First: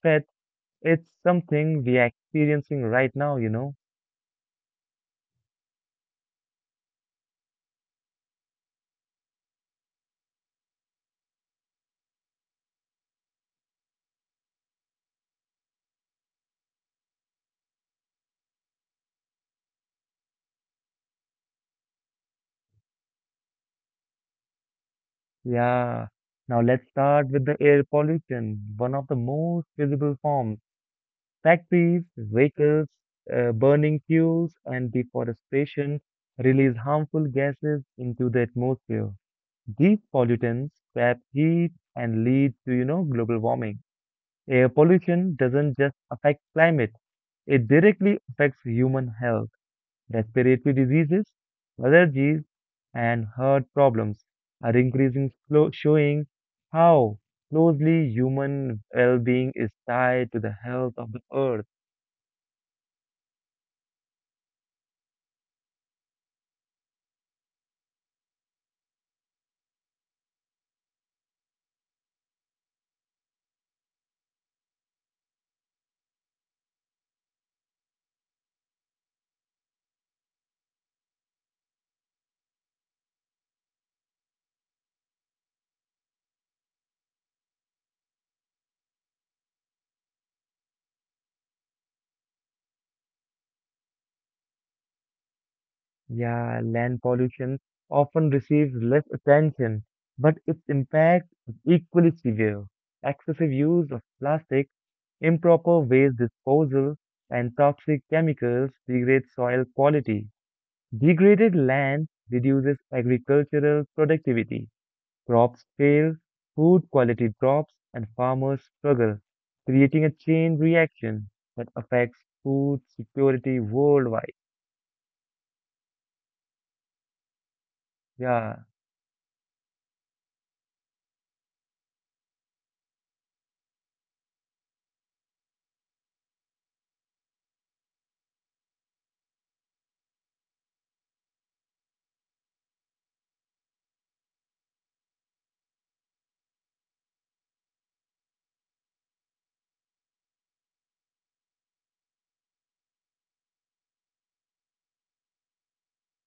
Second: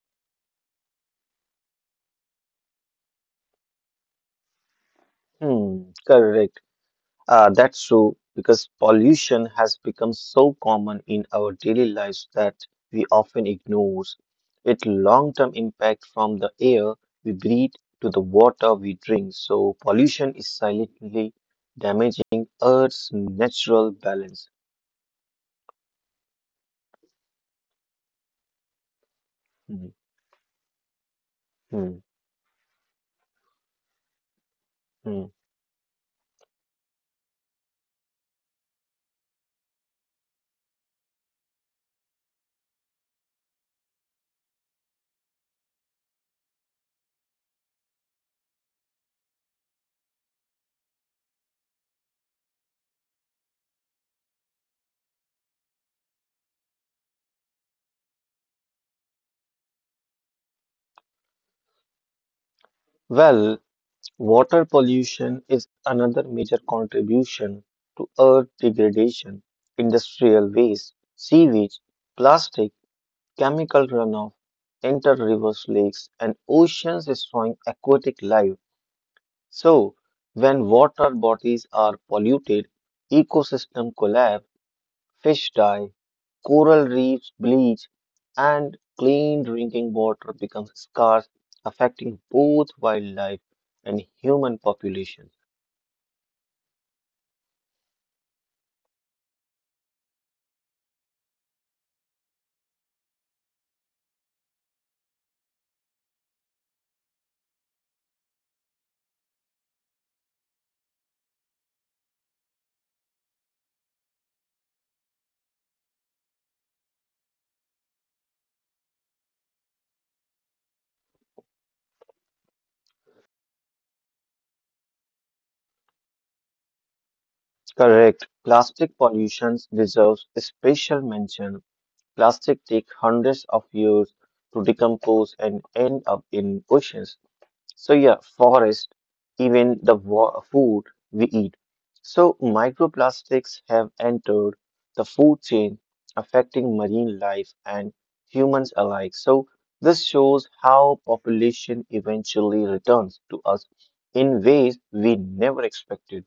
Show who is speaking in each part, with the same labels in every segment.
Speaker 1: threat, it's something we are experiencing right now.
Speaker 2: Correct. That's true because pollution has become so common in our daily lives that we often ignore its long-term impact from the air we breathe to the water we drink. So pollution is silently damaging Earth's natural balance.
Speaker 1: Yeah. Now, let's start with the air pollution, one of the most
Speaker 2: Hmm,
Speaker 1: visible forms. Factories,
Speaker 2: hmm,
Speaker 1: vehicles, burning fuels, and
Speaker 2: hmm.
Speaker 1: deforestation release harmful gases into the atmosphere. These pollutants trap heat and lead to global warming. Air pollution doesn't just affect climate, it directly affects human health. Respiratory diseases, allergies, and heart problems are increasing, slow, showing how closely human well being is tied to the health of the earth.
Speaker 2: Well, water pollution is another major contribution to Earth degradation, industrial waste, sewage, plastic chemical runoff enter rivers, lakes, and oceans, destroying aquatic life. So, when water bodies are polluted, ecosystem collapse, fish die, coral reefs bleach, and clean drinking water becomes scarce, affecting both wildlife and human populations.
Speaker 1: Yeah, land pollution often receives less attention, but its impact is equally severe. Excessive use of plastic, improper waste disposal, and toxic chemicals degrade soil quality. Degraded land reduces agricultural productivity. Crops fail, food quality drops, and farmers struggle, creating a chain reaction that affects food security worldwide.
Speaker 2: Correct.
Speaker 1: Yeah.
Speaker 2: Plastic pollution deserves special mention. Plastic take hundreds of years to decompose and end up in oceans. So yeah, forest, even the food we eat. So microplastics have entered the food chain, affecting marine life and humans alike. So this shows how population eventually returns to us in ways we never expected.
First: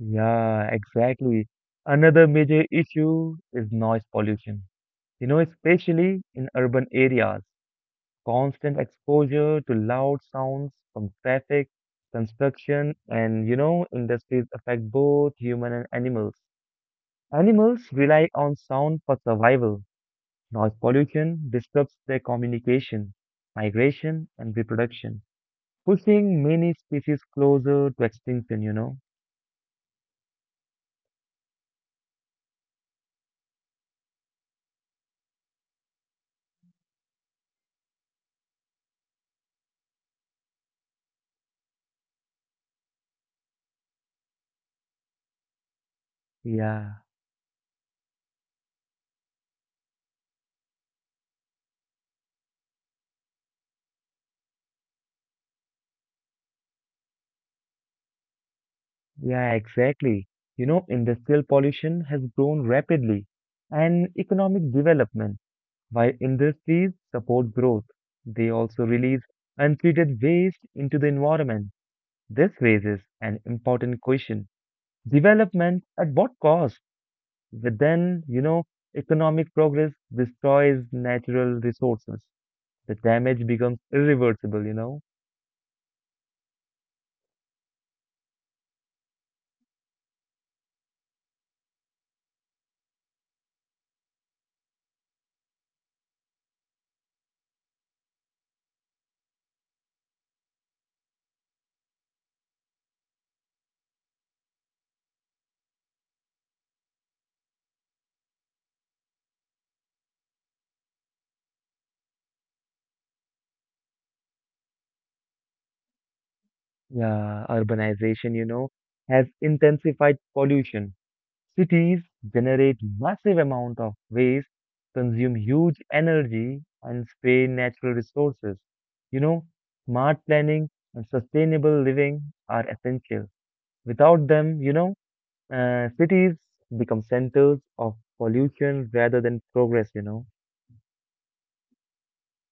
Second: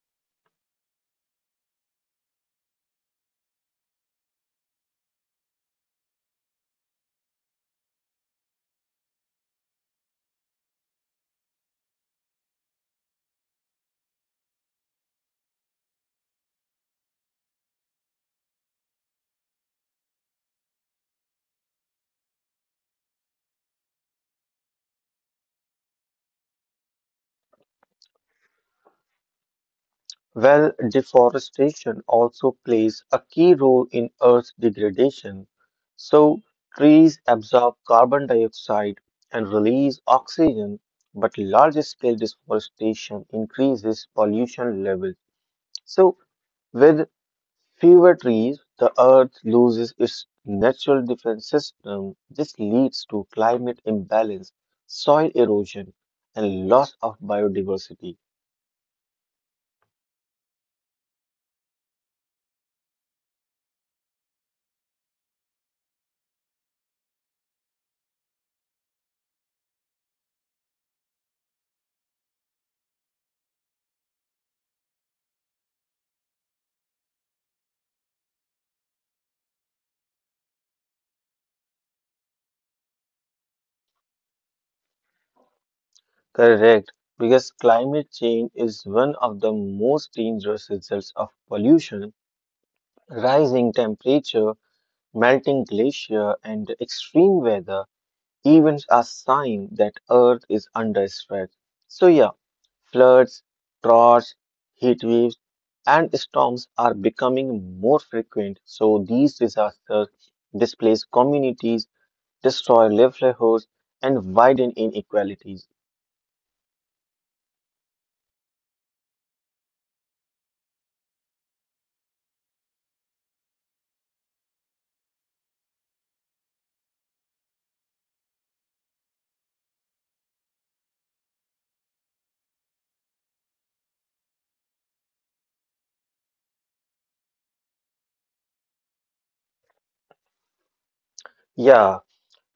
Speaker 1: Yeah, exactly. Another major issue is noise pollution. Especially in urban areas, constant exposure to loud sounds from traffic, construction, and industries affect both human and animals. Animals rely on sound for survival. Noise pollution disrupts their communication, migration, and reproduction, pushing many species closer to extinction.
Speaker 2: Well, deforestation also plays a key role in Earth's degradation. So, trees absorb carbon dioxide and release oxygen, but large scale deforestation increases pollution levels. So,
Speaker 1: Yeah.
Speaker 2: with fewer trees, the Earth loses its natural defense system. This leads to climate imbalance, soil erosion, and loss of biodiversity.
Speaker 1: Yeah, exactly. Industrial pollution has grown rapidly and economic development, while industries support growth, they also release untreated waste into the environment. This raises an important question. Development at what cost? But then, economic progress destroys natural resources. The damage becomes irreversible.
Speaker 2: Correct, because climate change is one of the most dangerous results of pollution. Rising temperature, melting glacier, and extreme weather events are signs that Earth is under stress. So, yeah, floods, droughts, heat waves, and storms are becoming more frequent. So, these disasters displace communities, destroy livelihoods, and widen inequalities.
Speaker 1: Yeah, urbanization, has intensified pollution. Cities generate massive amount of waste, consume huge energy, and strain natural resources. You know, smart planning and sustainable living are essential. Without them, cities become centers of pollution rather than progress.
Speaker 2: Yeah,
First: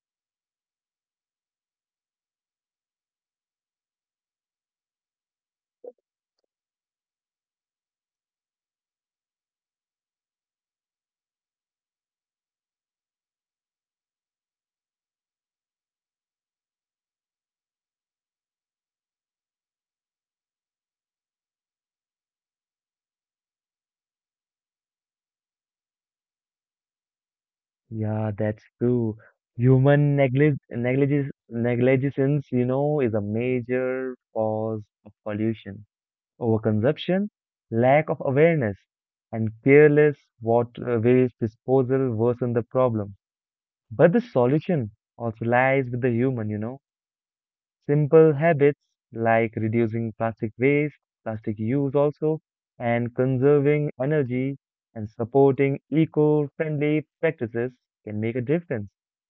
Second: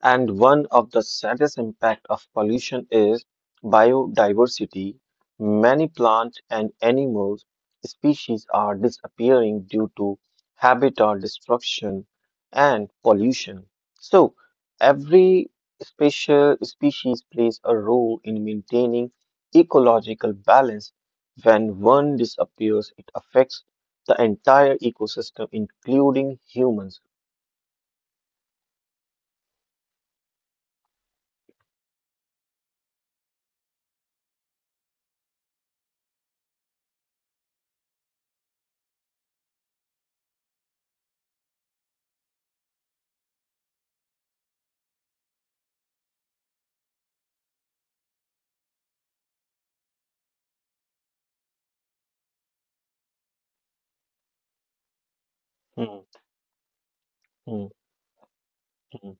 Speaker 2: and one of the saddest impact of pollution is biodiversity. Many plant and animals species are disappearing due to habitat destruction and pollution. So every special species plays a role in maintaining ecological balance. When one disappears, it affects the entire ecosystem, including humans.
Speaker 1: Yeah, that's true. Human negligence, is a major cause of pollution, overconsumption, lack of awareness, and careless water waste disposal worsen the problem. But the solution also lies with the human. Simple habits like reducing plastic waste, plastic use also, and conserving energy and supporting
Speaker 2: Hmm,
Speaker 1: eco-friendly practices
Speaker 2: hmm,
Speaker 1: can make a difference.
Speaker 2: hmm.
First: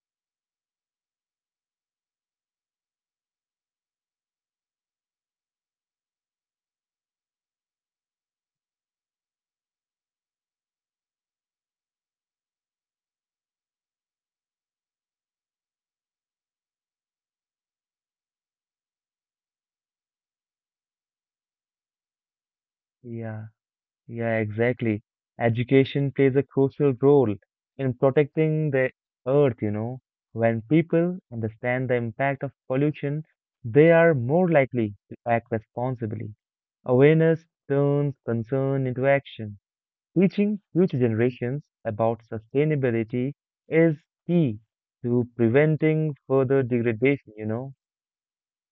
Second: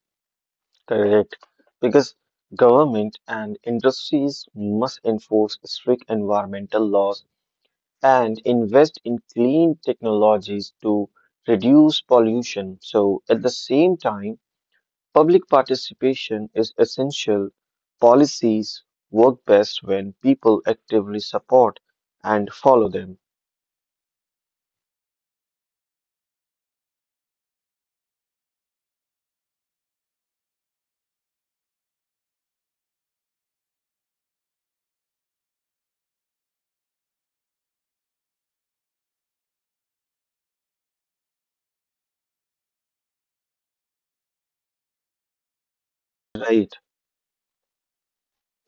Speaker 2: Correct. Because government and industries must enforce strict environmental laws and invest in clean technologies to reduce pollution. So, at the same time, public participation is essential. Policies work best when people actively support and follow them.
Speaker 1: Yeah, yeah, exactly. Education plays a crucial role in protecting the earth. When people understand the impact of pollution, they are more likely to act responsibly. Awareness turns concern into action. Teaching future generations about sustainability is key to preventing further
Speaker 2: Right.
Speaker 1: degradation.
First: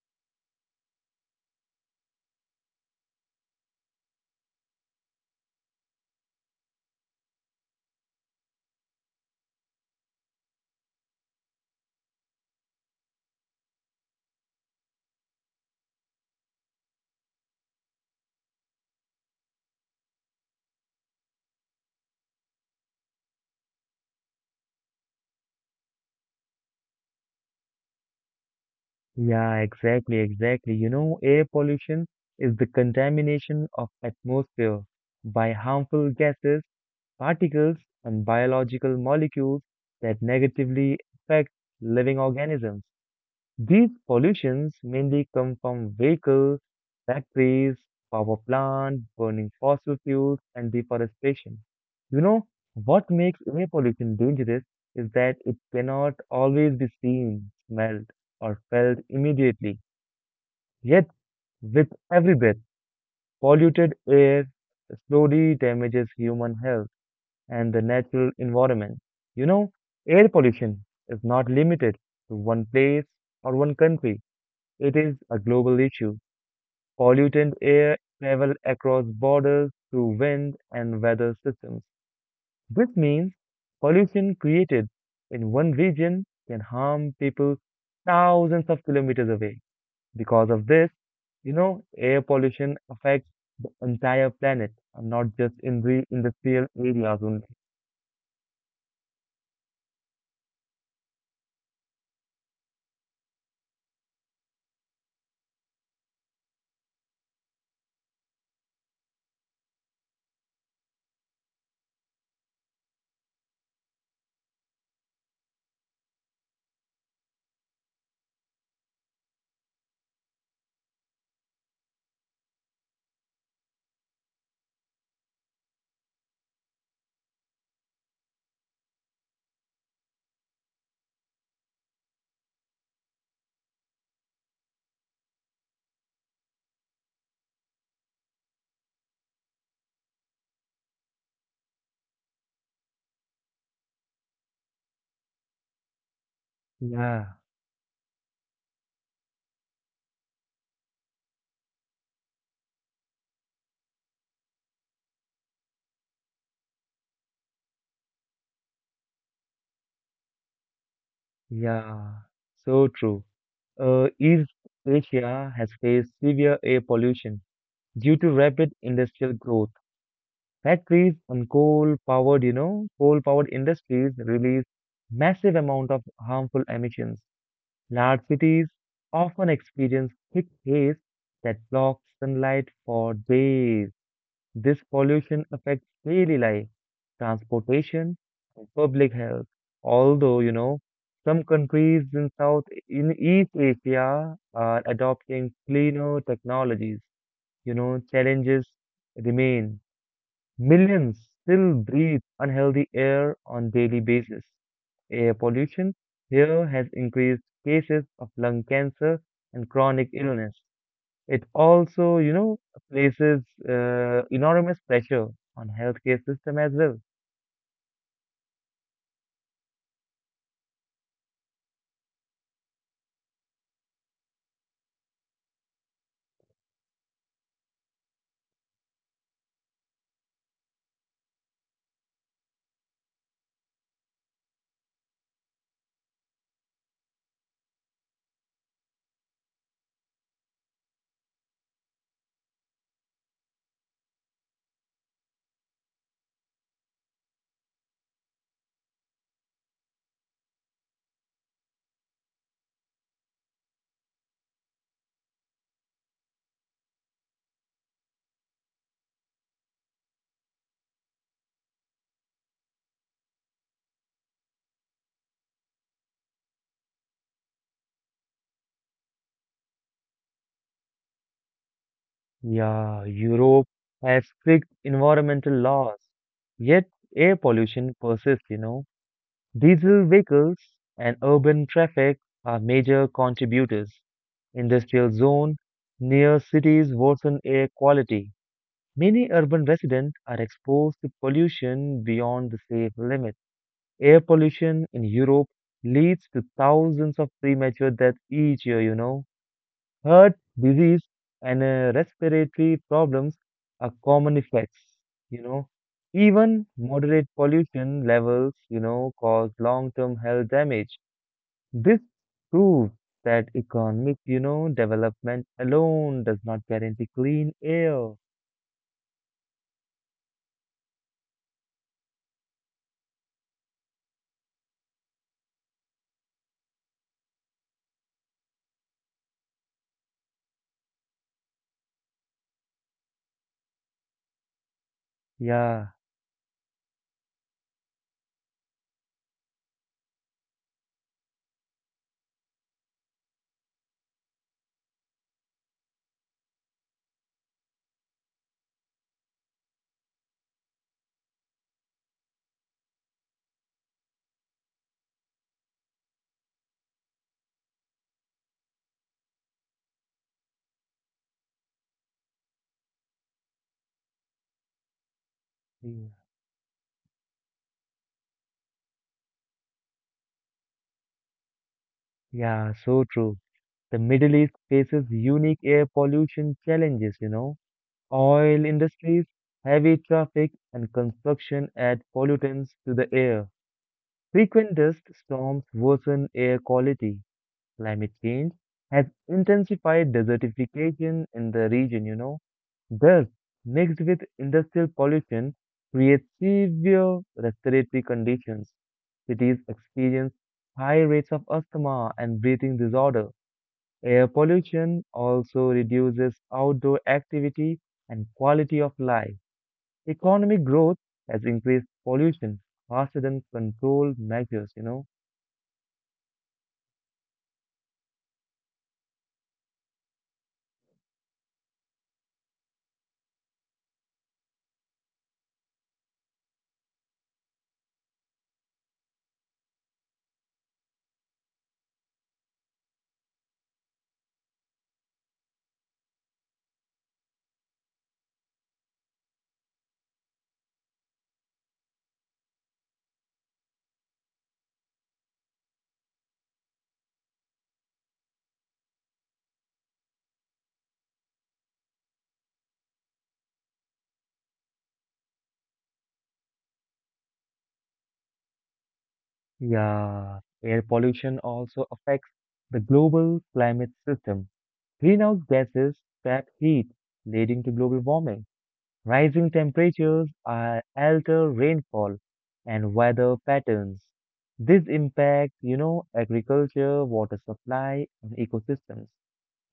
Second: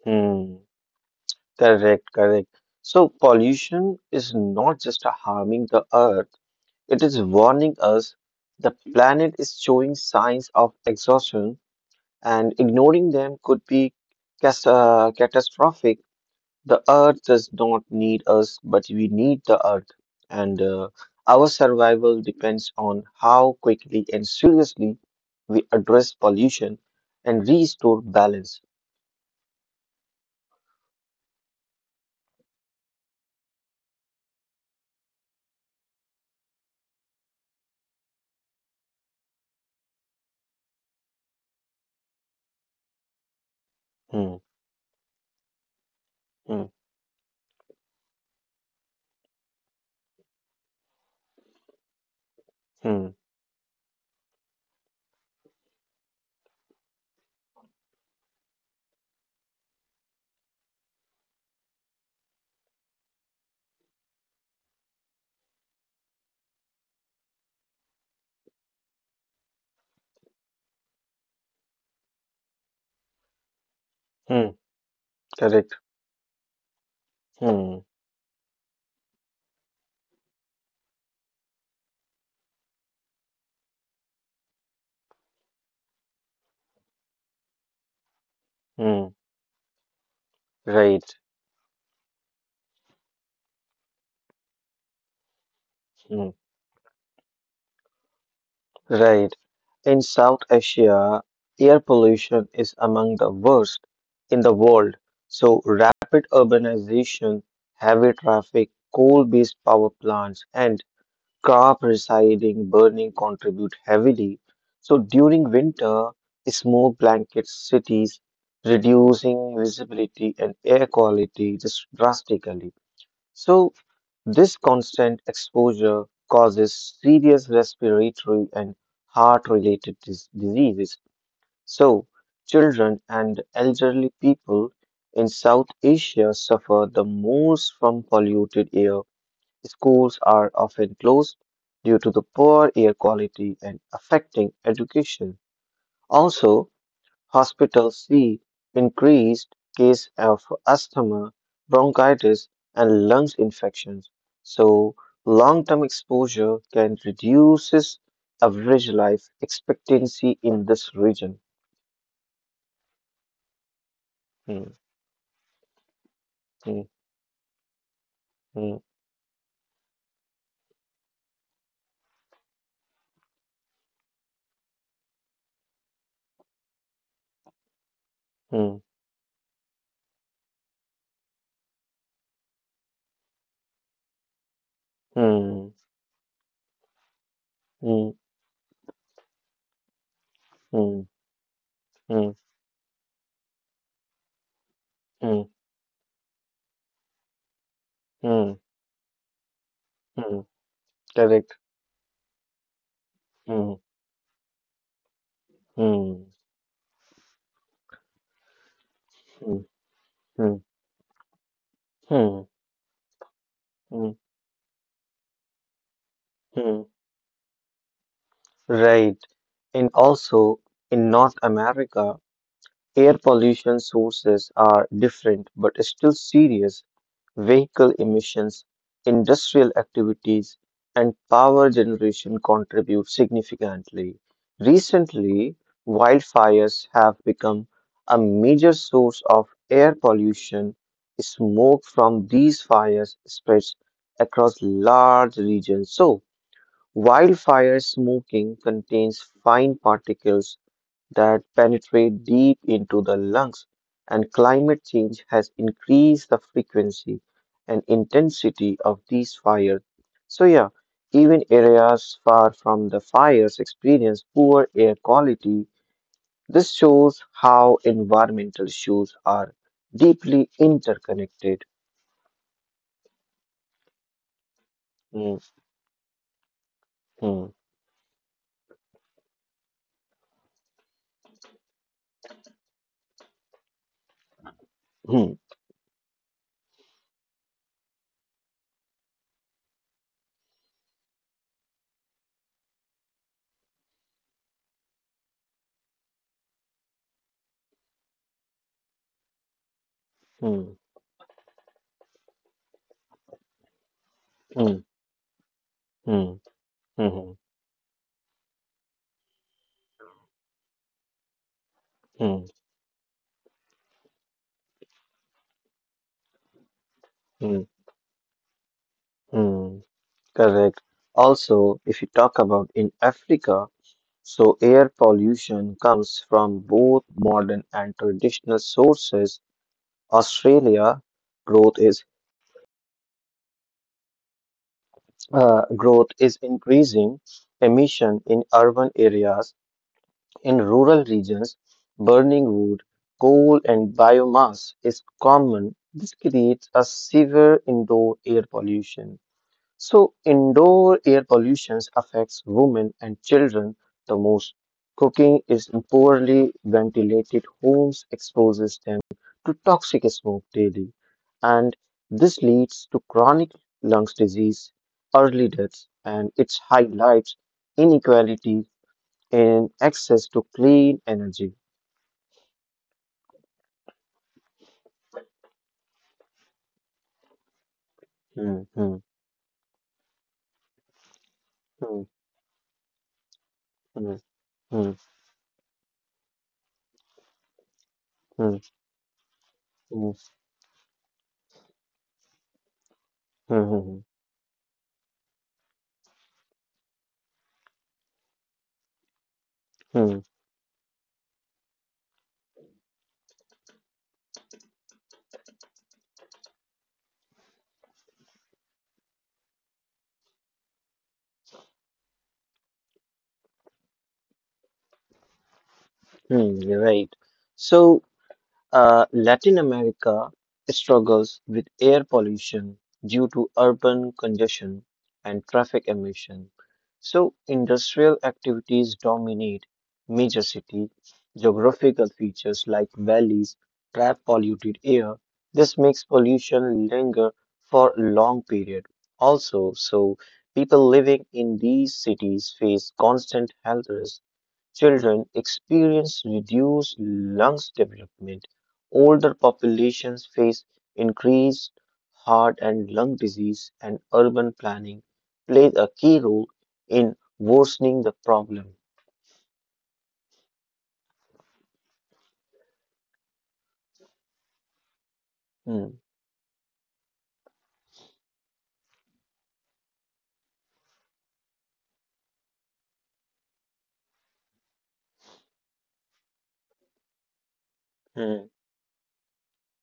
Speaker 2: Hmm. Correct, correct. So pollution is not just harming the earth, it is warning us the planet is showing signs of exhaustion and ignoring them could be catastrophic. The earth does not need us, but we need the earth. And our survival depends on how quickly and seriously we address pollution and restore balance.
Speaker 1: Yeah, exactly, exactly. Air pollution is the contamination of atmosphere by harmful gases, particles, and biological molecules that negatively affect living organisms. These
Speaker 2: Hmm,
Speaker 1: pollutions mainly come from vehicles,
Speaker 2: hmm,
Speaker 1: factories, power plants, burning fossil fuels, and deforestation. You know,
Speaker 2: hmm,
Speaker 1: what makes air pollution dangerous is that it cannot always be seen, smelled, or felt immediately. Yet, with every breath, polluted air slowly damages human health and the natural environment. You know, air pollution is not limited to one place or one country.
Speaker 2: hmm.
Speaker 1: It is a
Speaker 2: Correct.
Speaker 1: global issue. Pollutant
Speaker 2: Hmm.
Speaker 1: air travels across borders through wind and weather systems, which means pollution created in one region can harm people thousands of
Speaker 2: Mm,
Speaker 1: kilometers away. Because of this,
Speaker 2: right,
Speaker 1: you know, air pollution affects the entire planet and not just in the
Speaker 2: mm,
Speaker 1: industrial areas only.
Speaker 2: right. In South Asia, air pollution is among the worst in the world. So, rapid urbanization, heavy traffic, coal-based power plants, and car residing burning contribute heavily. So, during winter, smoke blankets cities, reducing visibility and air quality just drastically. So, This constant exposure causes serious respiratory and heart related diseases. So, children and elderly people in South Asia suffer the most from polluted air. Schools are often closed due to the poor air quality and affecting education. Also,
Speaker 1: Yeah,
Speaker 2: hospitals see increased case of asthma, bronchitis, and lungs infections. So long-term exposure can reduces average life expectancy in this region.
Speaker 1: yeah, so true. East
Speaker 2: Hmm,
Speaker 1: Asia has faced severe
Speaker 2: hmm,
Speaker 1: air pollution due to
Speaker 2: hmm,
Speaker 1: rapid industrial growth. Factories and coal-powered industries release massive amount of harmful emissions. Large cities
Speaker 2: hmm,
Speaker 1: often experience thick haze that blocks sunlight for days. This pollution
Speaker 2: hmm,
Speaker 1: affects daily life,
Speaker 2: hmm,
Speaker 1: transportation, and public health. Although,
Speaker 2: hmm,
Speaker 1: some countries
Speaker 2: hmm,
Speaker 1: in East Asia are
Speaker 2: hmm,
Speaker 1: adopting cleaner technologies.
Speaker 2: hmm,
Speaker 1: Challenges remain.
Speaker 2: hmm.
Speaker 1: Millions
Speaker 2: Correct.
Speaker 1: still breathe unhealthy air
Speaker 2: Hmm,
Speaker 1: on daily basis. Air pollution
Speaker 2: hmm,
Speaker 1: here has increased cases of lung cancer
Speaker 2: hmm,
Speaker 1: and chronic
Speaker 2: hmm,
Speaker 1: illness. It also, you
Speaker 2: hmm,
Speaker 1: know, places
Speaker 2: hmm,
Speaker 1: enormous pressure on healthcare system as
Speaker 2: hmm.
Speaker 1: well.
Speaker 2: Right. And also in North America, air pollution sources are different but still serious. Vehicle emissions, industrial activities, and power generation contribute significantly. Recently, wildfires have become a major source of air pollution. Smoke from these fires spreads across large regions. So, wildfire smoking contains fine particles that penetrate deep into the lungs, and climate change has increased the frequency and intensity of these fires. So, yeah, even areas far from the fires experience poor air quality. This shows how environmental issues are deeply interconnected.
Speaker 1: Yeah, Europe has strict
Speaker 2: Mm,
Speaker 1: environmental laws, yet air
Speaker 2: mm,
Speaker 1: pollution persists. Diesel vehicles and urban traffic are major contributors. Industrial
Speaker 2: mm,
Speaker 1: zone near cities worsen air quality. Many urban residents are exposed to pollution beyond the safe limit. Air pollution in Europe leads to thousands of premature deaths each year. Heart
Speaker 2: mm,
Speaker 1: disease and respiratory problems are common
Speaker 2: mm,
Speaker 1: effects, you know.
Speaker 2: mm,
Speaker 1: Even moderate
Speaker 2: mm,
Speaker 1: pollution levels, cause long-term health damage. This
Speaker 2: mm,
Speaker 1: proves that economic, development alone does not guarantee clean
Speaker 2: mm,
Speaker 1: air.
Speaker 2: mm. Correct. Also, if you talk about in Africa, so, air pollution comes from both modern and traditional sources. Australia growth is uh,
Speaker 1: Yeah,
Speaker 2: growth is increasing emission in urban areas. In rural regions, burning wood, coal, and biomass is common. This creates a severe indoor air pollution. So, indoor air pollution affects women and children the most. Cooking is in poorly ventilated homes exposes them to toxic smoke daily, and this leads to chronic lungs disease, early deaths,
Speaker 1: yeah,
Speaker 2: and it highlights inequality in access to clean energy.
Speaker 1: yeah, so true. The Middle East faces unique air pollution challenges.
Speaker 2: Hmm,
Speaker 1: Oil
Speaker 2: hmm,
Speaker 1: industries, heavy traffic, and construction
Speaker 2: hmm,
Speaker 1: add pollutants to the air.
Speaker 2: hmm,
Speaker 1: Frequent
Speaker 2: hmm,
Speaker 1: dust storms worsen air quality. Climate change
Speaker 2: hmm,
Speaker 1: has
Speaker 2: hmm,
Speaker 1: intensified
Speaker 2: hmm,
Speaker 1: desertification in the region. Dust
Speaker 2: hmm,
Speaker 1: mixed with industrial pollution creates severe respiratory conditions. Cities
Speaker 2: hmm,
Speaker 1: experience high rates of asthma and breathing disorder. Air pollution also reduces outdoor activity and quality of life. Economic growth has increased pollution faster than control measures.
Speaker 2: hmm, You're right. So, Latin America struggles with air pollution due to urban congestion and traffic emission. So, industrial activities dominate major city. Geographical features like valleys trap polluted air. This makes pollution linger for a long period. Also, so people living in these cities face constant health risks. Children experience reduced lungs development. Older populations face increased heart and lung disease, and urban planning plays a key role in worsening the problem.
Speaker 1: Yeah, air pollution also affects the global climate system. Greenhouse
Speaker 2: Hmm,
Speaker 1: gases trap heat, leading to global warming. Rising temperatures alter rainfall and weather patterns. This impacts, agriculture, water supply, and
Speaker 2: hmm,
Speaker 1: ecosystems.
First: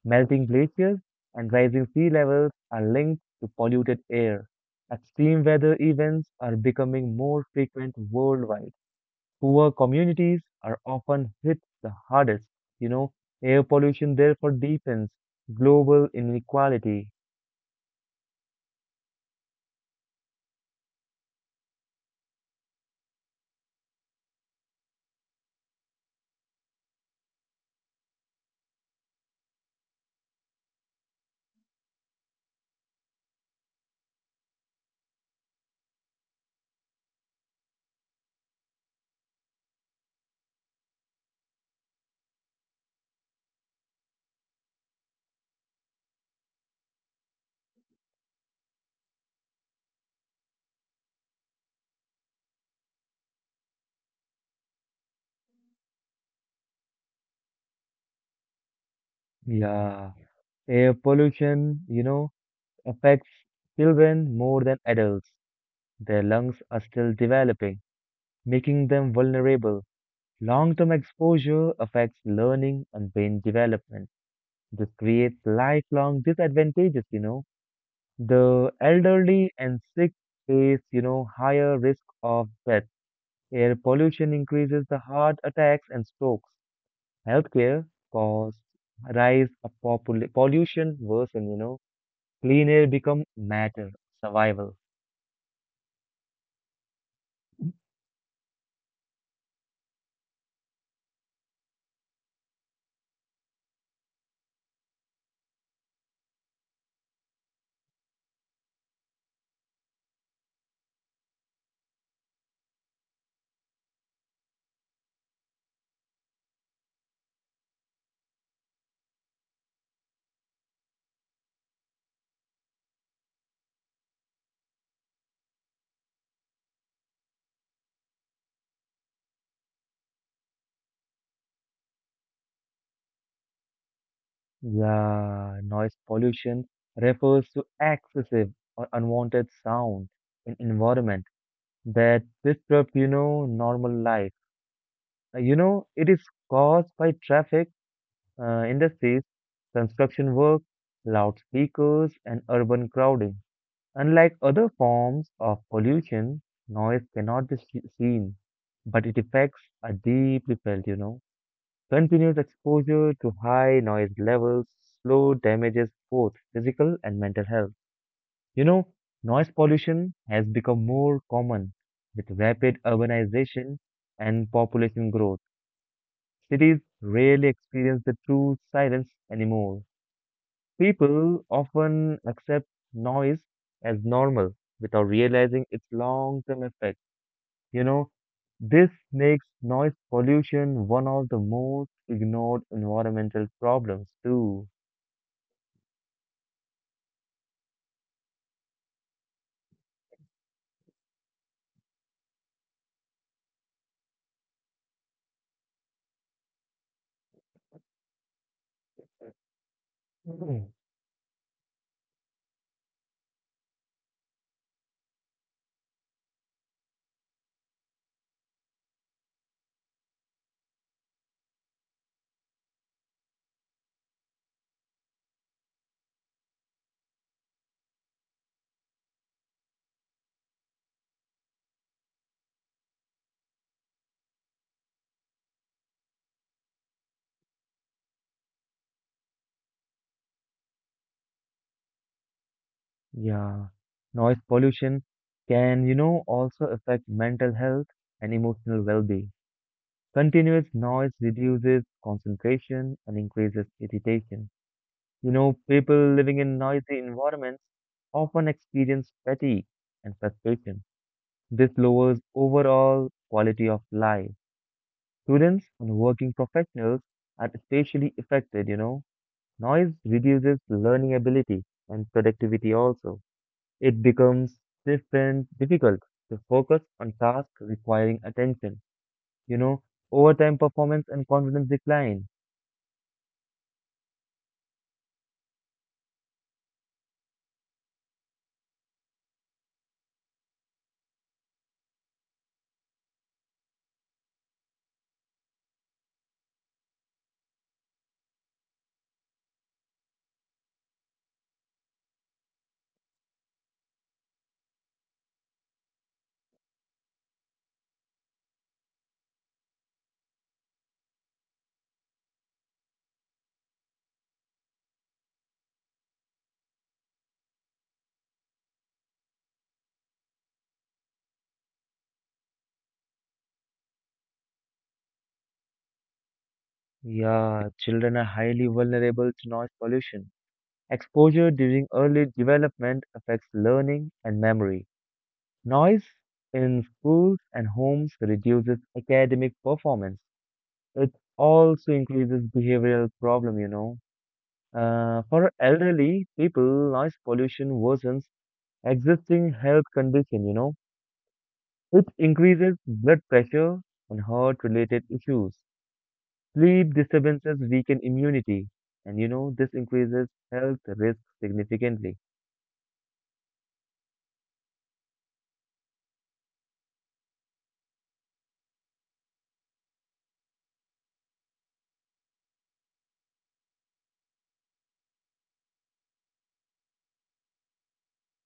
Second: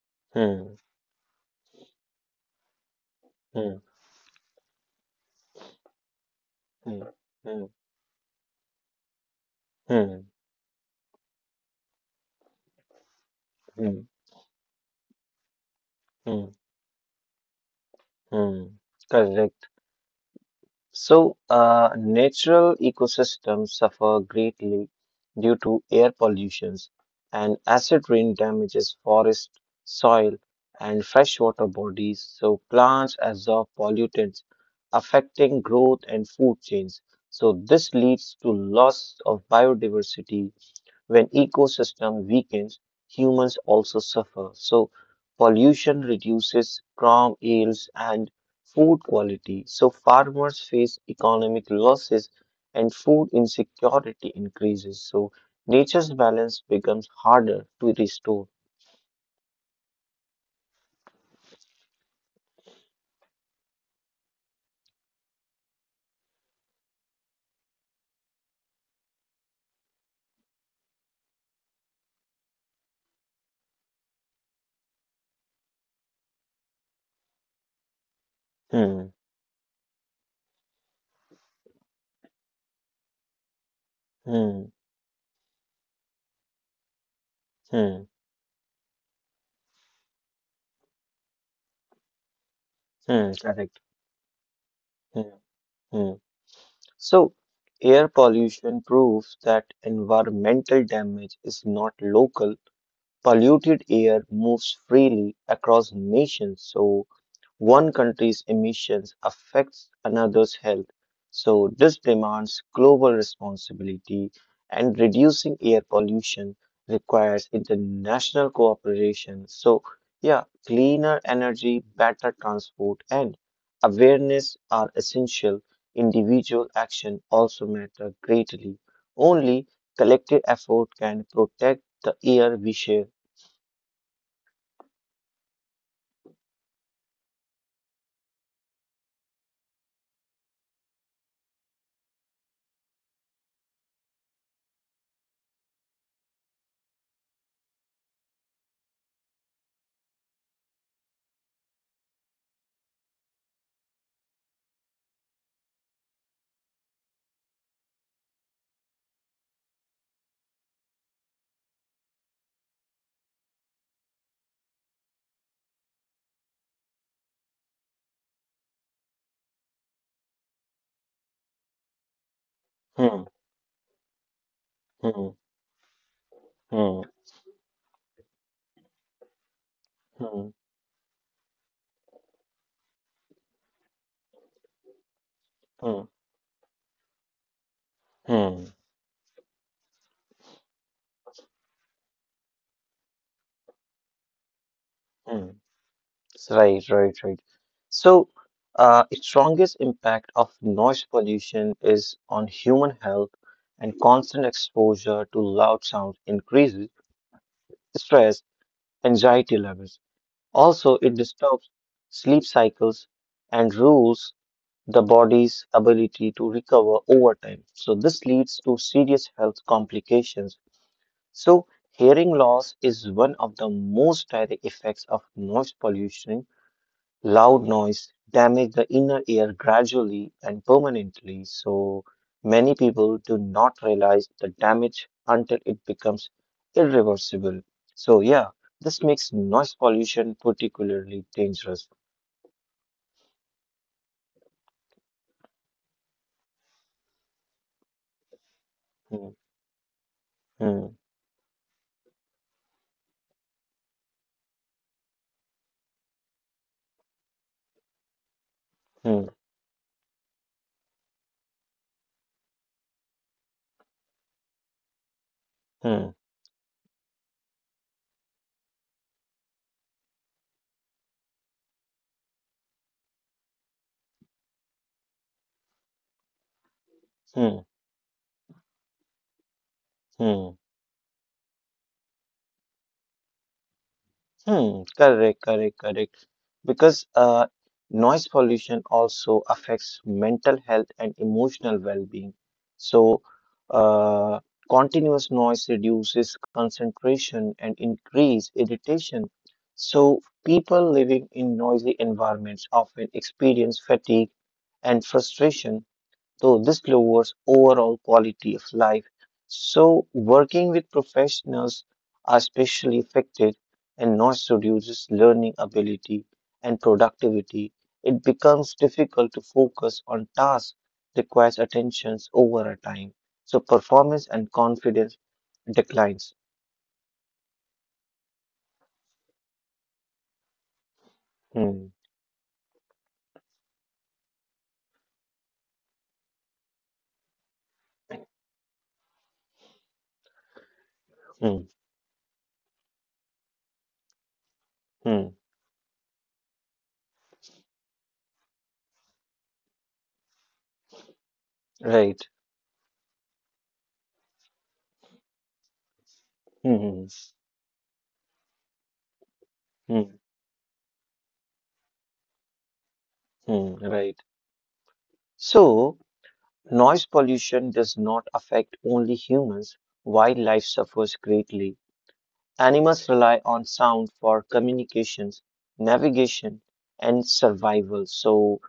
Speaker 1: Melting
Speaker 2: hmm,
Speaker 1: glaciers and rising sea levels are linked to
Speaker 2: hmm,
Speaker 1: polluted air. Extreme weather events are
Speaker 2: hmm,
Speaker 1: becoming more
Speaker 2: hmm,
Speaker 1: frequent worldwide. Poor
Speaker 2: hmm,
Speaker 1: communities are often hit the hardest. You know, air
Speaker 2: hmm,
Speaker 1: pollution therefore deepens global
Speaker 2: hmm,
Speaker 1: inequality.
Speaker 2: hmm. Correct. So, natural ecosystems suffer greatly due to air pollutions, and acid rain damages forest, soil, and freshwater bodies. So, plants absorb pollutants, affecting growth and food chains. So, this leads to loss of biodiversity when ecosystem weakens, humans also suffer. So pollution reduces crop yields and food quality. So farmers face economic losses and food insecurity increases. So nature's balance becomes harder to restore.
Speaker 1: Yeah, air pollution, affects children more than adults. Their lungs are still developing, making them vulnerable. Long-term exposure affects learning and brain development. This creates lifelong disadvantages. The
Speaker 2: Hmm,
Speaker 1: elderly and sick face, higher risk of death. Air pollution
Speaker 2: hmm,
Speaker 1: increases the heart attacks and strokes. Healthcare
Speaker 2: hmm,
Speaker 1: costs rise, pollution worsen. Clean air become
Speaker 2: correct.
Speaker 1: matter, survival.
Speaker 2: Hmm, hmm. So air pollution proves that environmental damage is not local polluted air moves freely across nations, so one country's emissions affects another's health. So this demands global responsibility, and reducing air pollution requires international cooperation. So, yeah, cleaner energy, better transport, and awareness are essential. Individual action also matter greatly. Only collective effort can protect the air we share.
Speaker 1: Yeah, noise pollution refers to excessive or unwanted sound in environment that disrupt, normal life. It is caused by traffic, industries, construction work, loudspeakers, and urban crowding. Unlike other forms of pollution, noise cannot be seen, but its effects are deeply felt. Continuous exposure to high noise levels slow damages both physical and mental health. You know, noise pollution has become more common with rapid
Speaker 2: Hmm.
Speaker 1: urbanization and population
Speaker 2: Hmm.
Speaker 1: growth. Cities
Speaker 2: Hmm.
Speaker 1: rarely experience the true silence anymore.
Speaker 2: Hmm.
Speaker 1: People often accept noise as normal without realizing its
Speaker 2: Hmm.
Speaker 1: long-term effects. You know,
Speaker 2: Hmm.
Speaker 1: this makes noise pollution one of the most ignored environmental problems too.
Speaker 2: Hmm. Right. Right. Right. So, its strongest impact of noise pollution is on human health, and constant exposure to loud sounds increases stress, anxiety levels.
Speaker 1: Mhm.
Speaker 2: Also, it disturbs sleep cycles and rules the body's ability to recover over time. So, this leads to serious health complications. So, hearing loss is one of the most direct effects of noise pollution. Loud noise damage the inner ear gradually and permanently. So, many people do not realize the damage until it becomes irreversible. So, yeah, this makes noise pollution particularly dangerous.
Speaker 1: Yeah, noise pollution can, also affect mental health and emotional
Speaker 2: Hmm,
Speaker 1: well-being. Continuous
Speaker 2: hmm,
Speaker 1: noise reduces concentration and increases irritation. People living in noisy environments often experience
Speaker 2: hmm,
Speaker 1: fatigue and frustration. This lowers overall quality of life. Students and
Speaker 2: hmm,
Speaker 1: working professionals are especially affected. Noise reduces learning ability and productivity also. It becomes stiff and difficult to focus on tasks
Speaker 2: hmm,
Speaker 1: requiring attention. You know, overtime
Speaker 2: hmm.
Speaker 1: performance and confidence decline.
Speaker 2: Correct, correct, correct. Because noise pollution also affects mental health and emotional well-being. So, uh, continuous noise reduces concentration and increase irritation. So, people living in noisy environments often experience fatigue and frustration. So this lowers overall quality of life. So working with professionals are especially affected and noise reduces learning ability and productivity. It becomes difficult to focus on tasks requires attentions over a time. So performance and confidence declines.
Speaker 1: Yeah, children are highly vulnerable to noise pollution. Exposure
Speaker 2: Hmm,
Speaker 1: during early development affects learning and memory. Noise in schools and homes reduces academic performance. It
Speaker 2: hmm,
Speaker 1: also increases behavioral problem.
Speaker 2: hmm,
Speaker 1: For elderly people, noise pollution worsens existing health condition.
Speaker 2: right.
Speaker 1: It increases blood pressure and heart-related issues.
Speaker 2: Hmm, hmm,
Speaker 1: Sleep disturbances weaken immunity, and this
Speaker 2: hmm,
Speaker 1: increases health risk significantly.
Speaker 2: right. So noise pollution does not affect only humans. Wildlife suffers greatly. Animals rely on sound for communications, navigation, and survival. So,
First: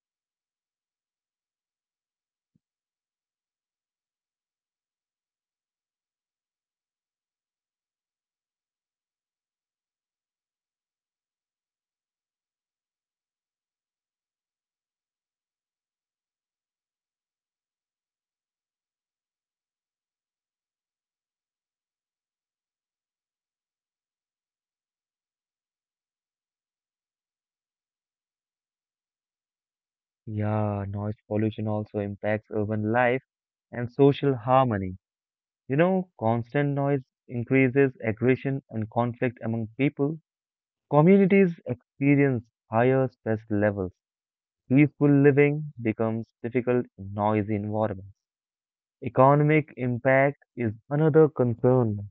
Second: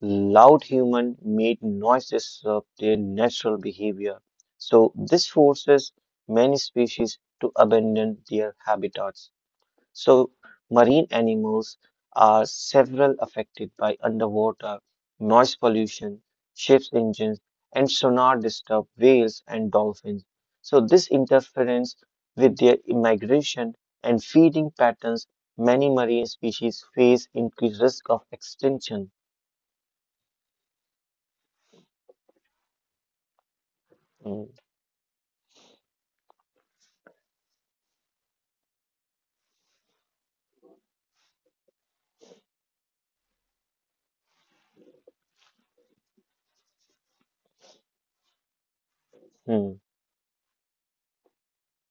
Speaker 2: loud human made noise disrupt their natural behavior. So, this forces many species to abandon their habitats. So, marine animals are several affected by underwater noise pollution, ships engines, and sonar disturb whales and dolphins. So, this interference with their migration and feeding patterns, many marine species face increased risk of extinction.
Speaker 1: Yeah, noise pollution also impacts urban life and social
Speaker 2: Mm,
Speaker 1: harmony. Constant noise increases aggression and conflict among people. Communities experience higher stress levels. Peaceful living becomes difficult in noisy environments. Economic
Speaker 2: mm,
Speaker 1: impact is another concern.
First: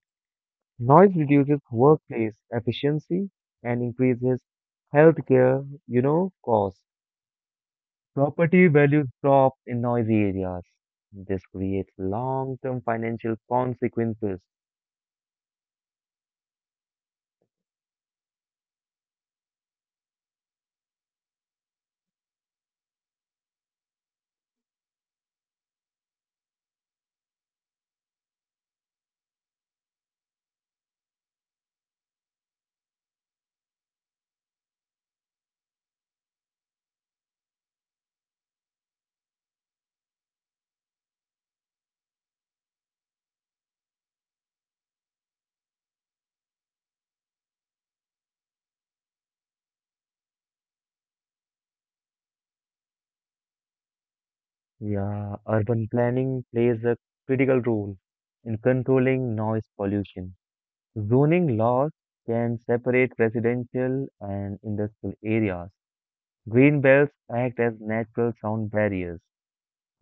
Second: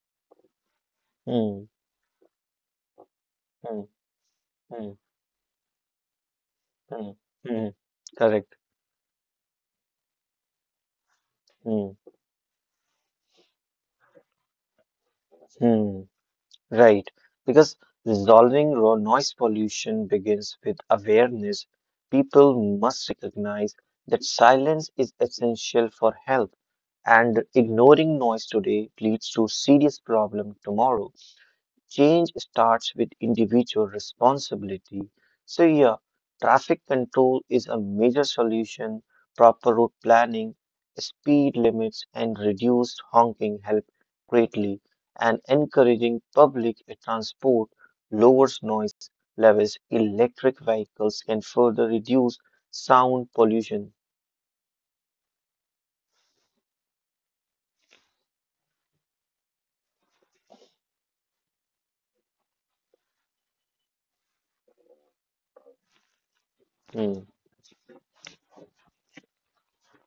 Speaker 1: Noise reduces
Speaker 2: mm,
Speaker 1: workplace efficiency and
Speaker 2: mm,
Speaker 1: increases
Speaker 2: mm,
Speaker 1: healthcare, costs.
Speaker 2: mm, mm. Correct.
Speaker 1: Property values drop in noisy areas. This creates
Speaker 2: Mm,
Speaker 1: long-term financial consequences.
Speaker 2: mm. Right, because resolving raw noise pollution begins with awareness. People must recognize that silence is essential for health, and ignoring noise today leads to serious problem tomorrow. Change starts with individual responsibility. So, yeah, traffic control is a major solution. Proper route planning, speed limits, and reduced honking help greatly. And encouraging public transport lowers noise levels. Electric vehicles can further reduce sound pollution.
Speaker 1: Yeah, urban planning plays a critical role in controlling noise pollution. Zoning laws can separate residential and industrial areas. Green belts
Speaker 2: Hmm,
Speaker 1: act as natural sound barriers.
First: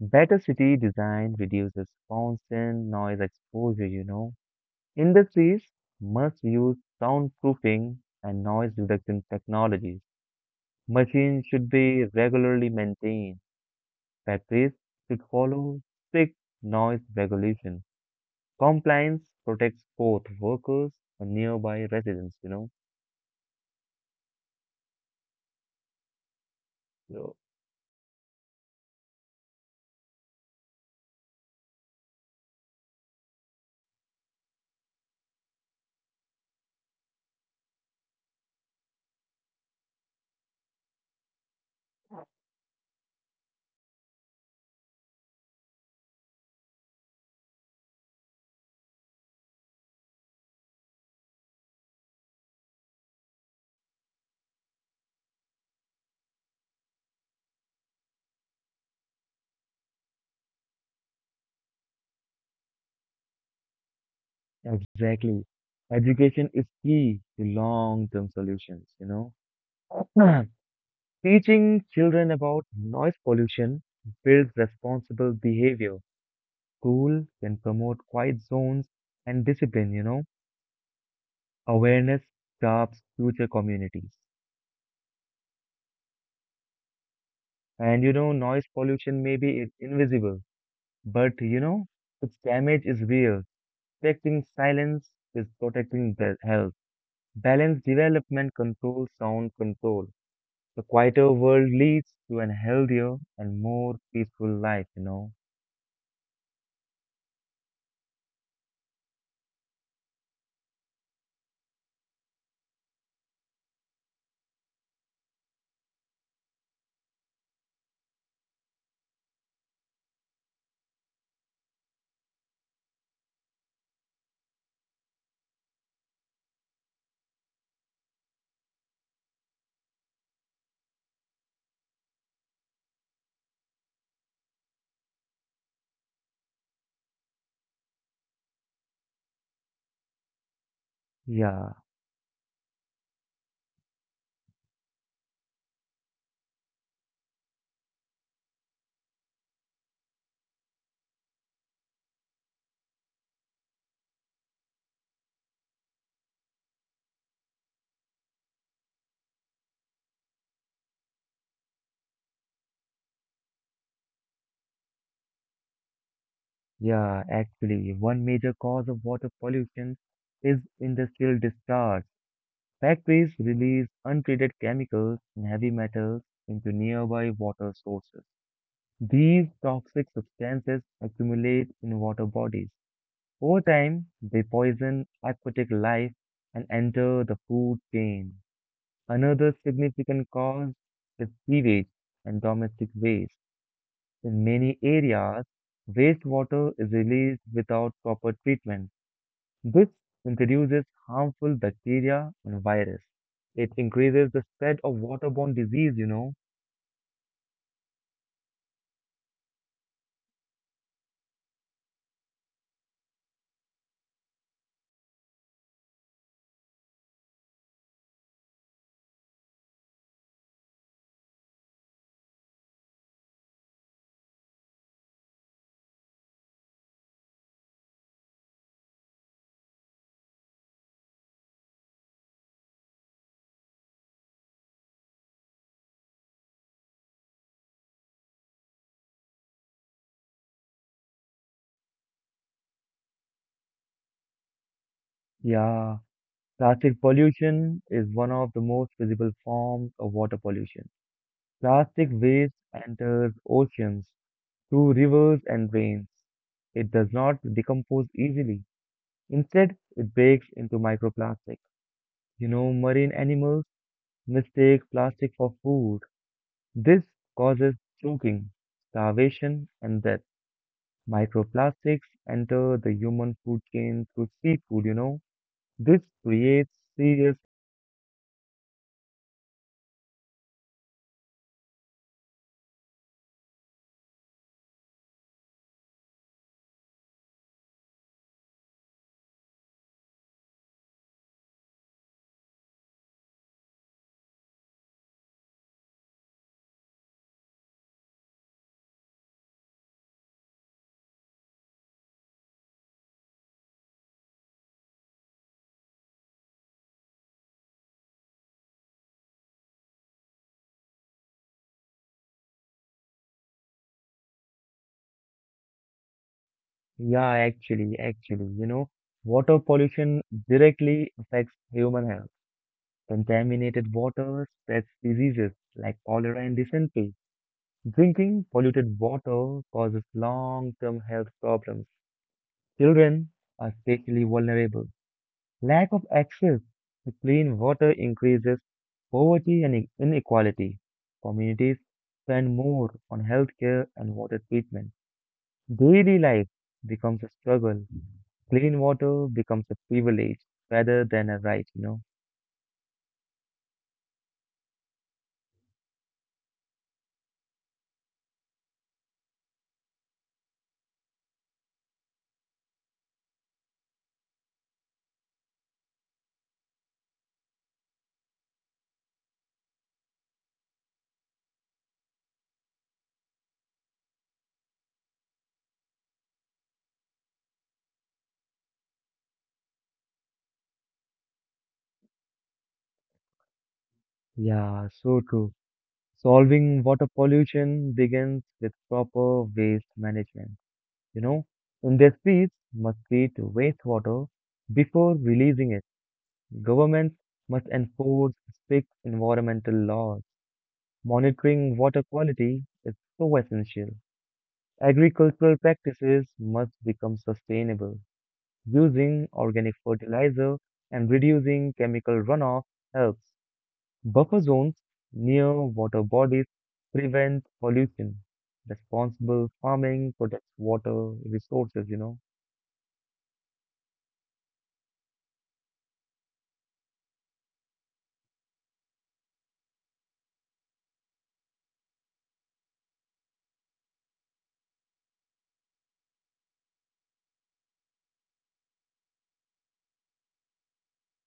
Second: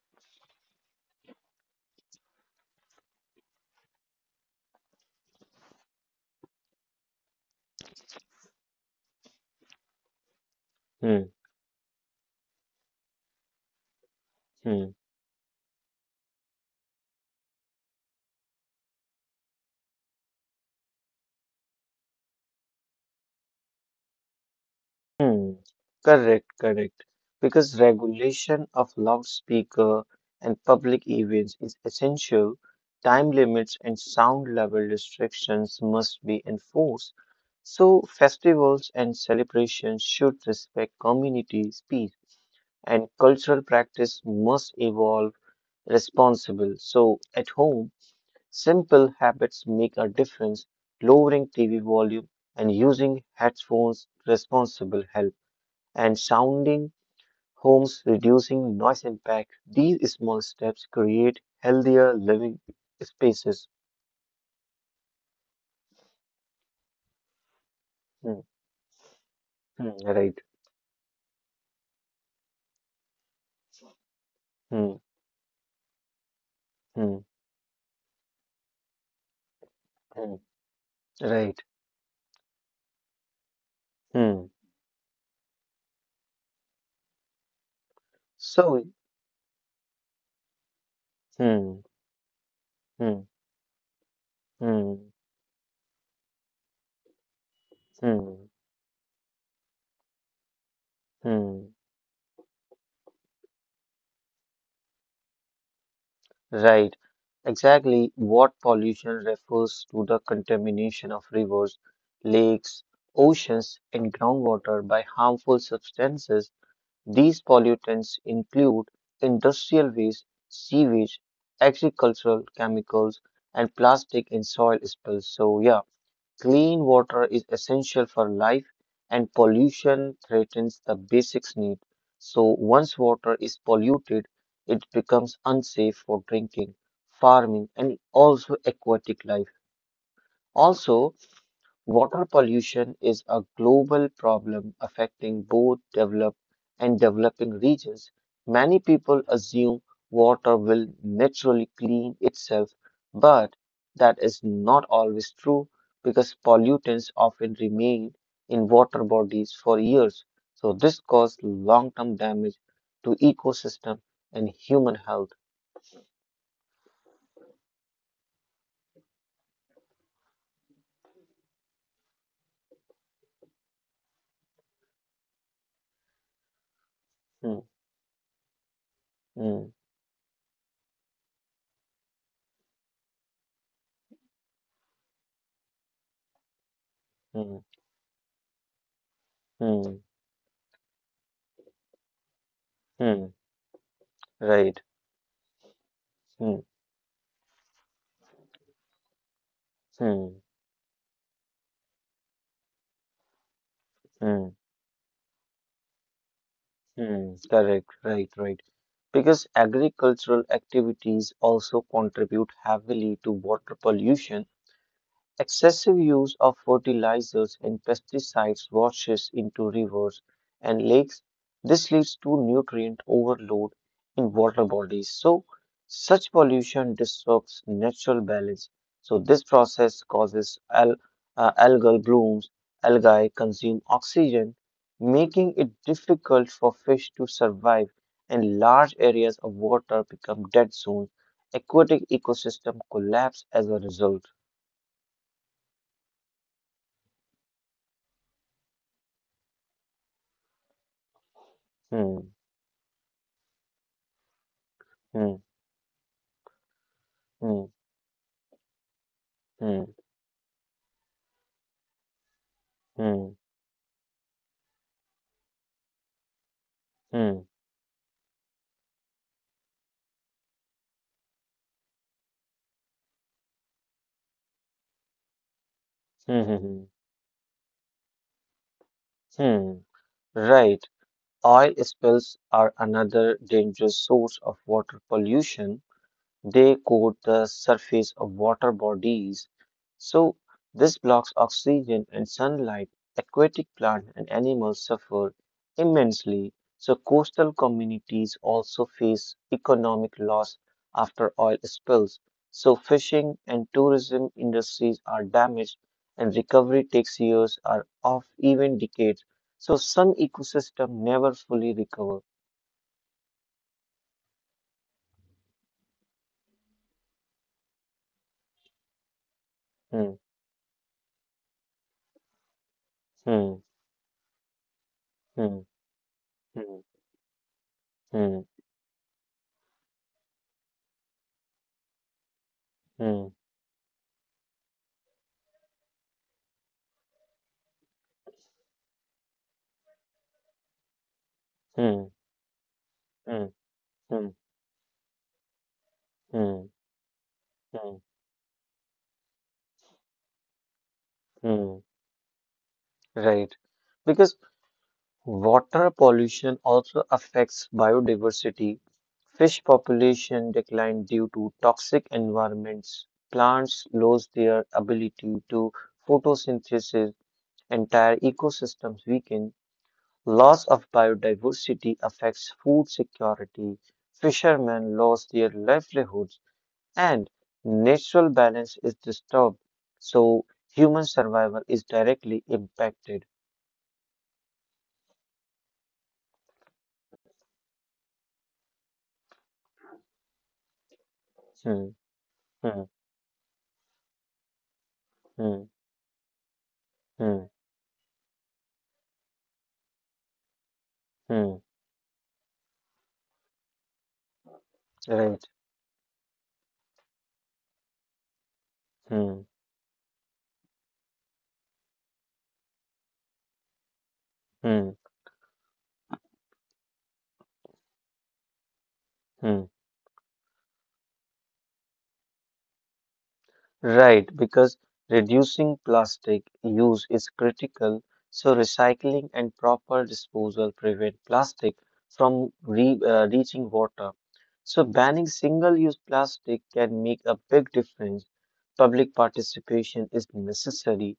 Speaker 1: Better city design reduces constant noise exposure. Industries must use soundproofing and noise reduction technologies.
Speaker 2: hmm,
Speaker 1: Machines should be regularly maintained. Factories
Speaker 2: hmm.
Speaker 1: should follow strict noise regulation. Compliance protects both workers and nearby residents.
Speaker 2: Hmm, correct, correct.
Speaker 1: So,
Speaker 2: Because regulation of loudspeaker and public events is essential, time limits and sound level restrictions must be enforced. So, festivals and celebrations should respect community speech, and cultural practice must evolve responsible. So, at home, simple habits make a difference, lowering TV volume and using headphones responsible help and sounding homes, reducing noise impact. These small steps create healthier living spaces.
Speaker 1: exactly. Education is key to long-term
Speaker 2: Hmm,
Speaker 1: solutions.
Speaker 2: right.
Speaker 1: Teaching children about noise pollution builds
Speaker 2: Hmm,
Speaker 1: responsible behavior. School
Speaker 2: hmm,
Speaker 1: can promote quiet zones and discipline.
Speaker 2: hmm, right.
Speaker 1: Awareness sharps future communities.
Speaker 2: Hmm.
Speaker 1: And noise
Speaker 2: So,
Speaker 1: pollution maybe is invisible, but
Speaker 2: hmm,
Speaker 1: its damage is
Speaker 2: hmm,
Speaker 1: real. Protecting silence
Speaker 2: hmm,
Speaker 1: is protecting the health. Balanced
Speaker 2: hmm,
Speaker 1: development controls sound control. The quieter world
Speaker 2: hmm,
Speaker 1: leads to an healthier and more peaceful life.
Speaker 2: right. Exactly what pollution refers to the contamination of rivers, lakes, oceans, and groundwater by harmful substances. These pollutants include industrial waste, sewage, agricultural chemicals, and plastic in soil spills. So, yeah, clean water is essential for life, and pollution threatens the basics need. So, once water is polluted, it becomes unsafe for drinking, farming, and also aquatic life. Also,
Speaker 1: Yeah,
Speaker 2: water pollution is a global problem affecting both developed and developing regions. Many people assume water will naturally clean itself, but that is not always true because pollutants often remain in water bodies for years. So this causes long-term damage to ecosystem and human health.
Speaker 1: yeah, actually, one major cause of water pollution is industrial discharge. Factories release untreated chemicals and heavy metals into nearby
Speaker 2: Hmm,
Speaker 1: water sources. These
Speaker 2: hmm,
Speaker 1: toxic substances accumulate in water bodies. Over time, they poison aquatic life and enter the
Speaker 2: hmm,
Speaker 1: food chain. Another
Speaker 2: hmm,
Speaker 1: significant cause is sewage and domestic waste.
Speaker 2: hmm,
Speaker 1: In many
Speaker 2: right.
Speaker 1: areas,
Speaker 2: Hmm,
Speaker 1: wastewater is released without proper treatment. This
Speaker 2: hmm,
Speaker 1: introduces harmful bacteria and virus. It increases the
Speaker 2: hmm.
Speaker 1: spread of waterborne disease.
Speaker 2: Correct, right, right. Because agricultural activities also contribute heavily to water pollution. Excessive use of fertilizers and pesticides washes into rivers and lakes. This leads to nutrient overload in water bodies. So, such pollution disrupts natural balance. So, this process causes algal blooms. Algae consume oxygen, making it difficult for fish to survive, and large areas of water become dead zones. Aquatic ecosystem collapse as a result.
Speaker 1: Yeah, plastic pollution is one of the most visible forms of water pollution. Plastic
Speaker 2: Hmm.
Speaker 1: waste enters oceans through rivers
Speaker 2: Hmm,
Speaker 1: and rains. It does not
Speaker 2: hmm,
Speaker 1: decompose easily. Instead,
Speaker 2: hmm,
Speaker 1: it breaks into microplastic. Marine
Speaker 2: hmm,
Speaker 1: animals mistake plastic for food. This
Speaker 2: hmm,
Speaker 1: causes choking, starvation, and death. Microplastics enter the human food chain through seafood. This
Speaker 2: hmm, hmm,
Speaker 1: creates
Speaker 2: hmm,
Speaker 1: serious,
Speaker 2: hmm. Right. Oil spills are another dangerous source of water pollution. They coat the surface of water bodies, so this blocks oxygen and sunlight. Aquatic plants and animals suffer immensely, so coastal communities also face economic loss after oil spills. So fishing and tourism industries are damaged and recovery takes years or of even decades. So some ecosystems never fully recover.
Speaker 1: yeah, actually, water pollution
Speaker 2: Hmm,
Speaker 1: directly affects human health.
Speaker 2: hmm,
Speaker 1: Contaminated water spreads diseases
Speaker 2: hmm,
Speaker 1: like cholera and
Speaker 2: hmm,
Speaker 1: dysentery. Drinking
Speaker 2: hmm,
Speaker 1: polluted water causes long-term health problems. Children
Speaker 2: hmm, hmm.
Speaker 1: are especially vulnerable. Lack of access to clean water increases poverty and inequality. Communities
Speaker 2: hmm.
Speaker 1: spend more on
Speaker 2: Mm,
Speaker 1: healthcare and water
Speaker 2: mm,
Speaker 1: treatment. Daily life
Speaker 2: mm,
Speaker 1: becomes a struggle.
Speaker 2: mm,
Speaker 1: Clean water becomes a privilege rather than a right.
Speaker 2: mm. Right. Because water pollution also affects biodiversity. Fish population decline due to toxic environments. Plants lose their ability to photosynthesis. Entire ecosystems weaken. Loss of biodiversity affects food security. Fishermen lose their livelihoods. And natural balance is disturbed. So human survival is directly impacted.
Speaker 1: Yeah, so true. Solving water pollution begins with proper waste management. You know,
Speaker 2: Hmm,
Speaker 1: industries must
Speaker 2: hmm,
Speaker 1: treat wastewater before releasing
Speaker 2: hmm,
Speaker 1: it. Governments
Speaker 2: hmm,
Speaker 1: must enforce strict environmental laws.
Speaker 2: hmm.
Speaker 1: Monitoring water quality is so essential.
Speaker 2: Right.
Speaker 1: Agricultural practices must become sustainable. Using
Speaker 2: Hmm,
Speaker 1: organic fertilizer and reducing chemical runoff helps. Buffer zones
Speaker 2: hmm,
Speaker 1: near water bodies prevent pollution. Responsible
Speaker 2: hmm.
Speaker 1: farming protects water resources.
Speaker 2: Right, because reducing plastic use is critical. So recycling and proper disposal prevent plastic from re reaching water. So banning single-use plastic can make a big difference. Public participation is necessary.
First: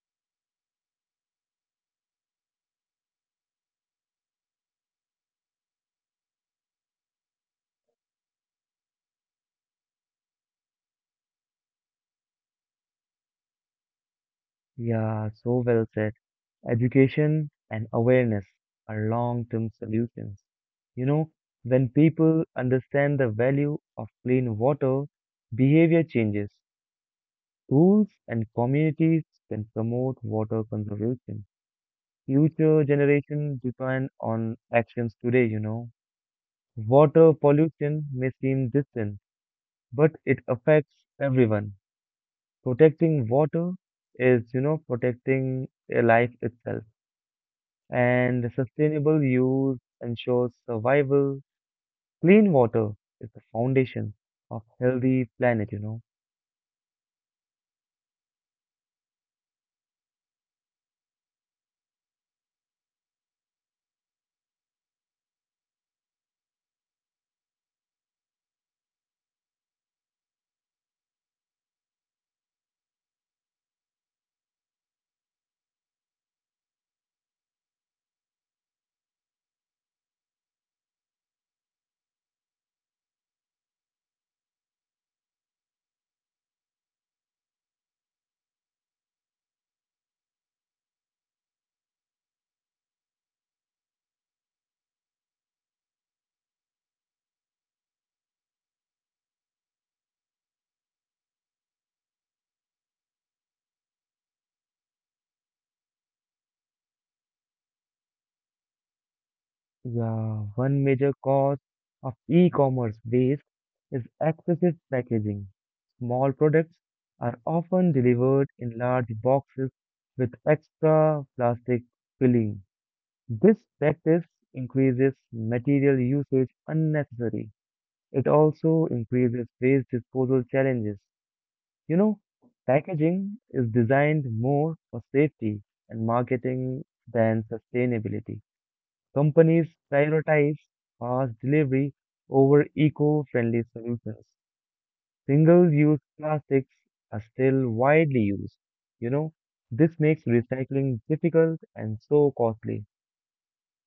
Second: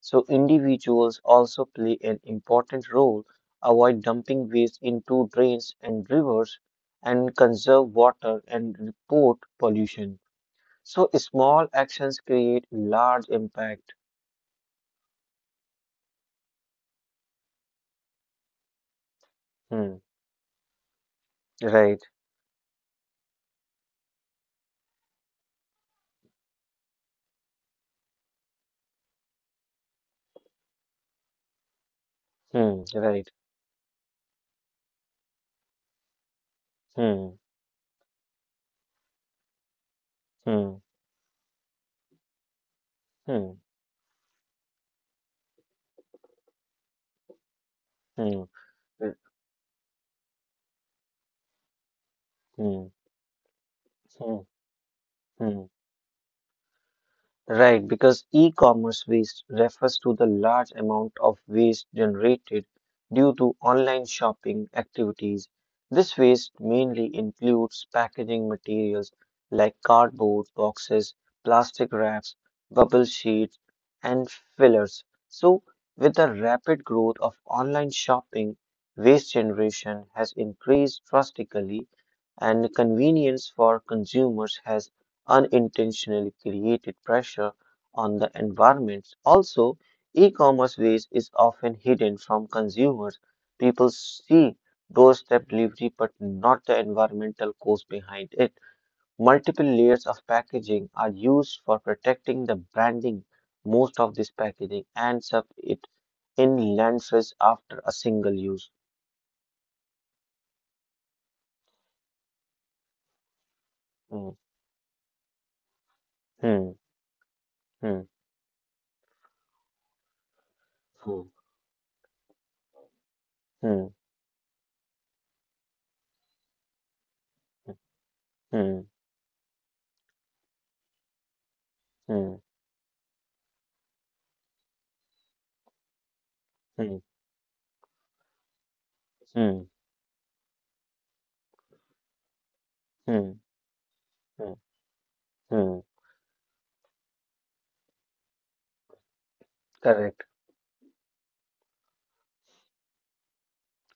Speaker 2: So individuals also play an important role. Avoid dumping waste into drains and rivers and conserve water and report pollution. So small actions create large impact.
Speaker 1: Yeah, so well said. Education and awareness are long term
Speaker 2: Hmm.
Speaker 1: solutions. You know, when
Speaker 2: Right.
Speaker 1: people understand the value of clean water, behavior changes. Schools and communities can promote water conservation.
Speaker 2: Hmm.
Speaker 1: Future
Speaker 2: Right.
Speaker 1: generations depend on actions today.
Speaker 2: Hmm.
Speaker 1: Water pollution may seem distant, but it
Speaker 2: Hmm.
Speaker 1: affects everyone. Protecting
Speaker 2: Hmm.
Speaker 1: water is protecting a life itself.
Speaker 2: Hmm.
Speaker 1: And
Speaker 2: Hmm.
Speaker 1: sustainable use ensures survival. Clean
Speaker 2: Hmm.
Speaker 1: water is the foundation
Speaker 2: Hmm.
Speaker 1: of healthy
Speaker 2: hmm.
Speaker 1: planet.
Speaker 2: Right, because e-commerce waste refers to the large amount of waste generated due to online shopping activities. This waste mainly includes packaging materials like cardboard boxes, plastic wraps, bubble sheets, and fillers. So, with the rapid growth of online shopping, waste generation has increased drastically and convenience for consumers has unintentionally created pressure on the environment. Also, e-commerce waste is often hidden from consumers. People see doorstep delivery but not the environmental cost behind it. Multiple layers of packaging are used for protecting the branding. Most of this packaging ends up it in landfills after a single use.
Speaker 1: Yeah, one major cause of e-commerce waste is
Speaker 2: Hmm,
Speaker 1: excessive packaging. Small
Speaker 2: hmm,
Speaker 1: products are often
Speaker 2: hmm,
Speaker 1: delivered in large boxes with
Speaker 2: hmm,
Speaker 1: extra plastic filling. This practice increases material usage unnecessary. It
Speaker 2: hmm,
Speaker 1: also increases waste disposal challenges. You know,
Speaker 2: hmm,
Speaker 1: packaging is designed more for safety and marketing
Speaker 2: hmm,
Speaker 1: than sustainability.
Speaker 2: hmm,
Speaker 1: Companies prioritize fast delivery over
Speaker 2: hmm, hmm, hmm.
Speaker 1: eco-friendly solutions.
Speaker 2: hmm. hmm.
Speaker 1: Single-use plastics are still widely used. You know, this
Speaker 2: Correct.
Speaker 1: makes recycling difficult and so costly.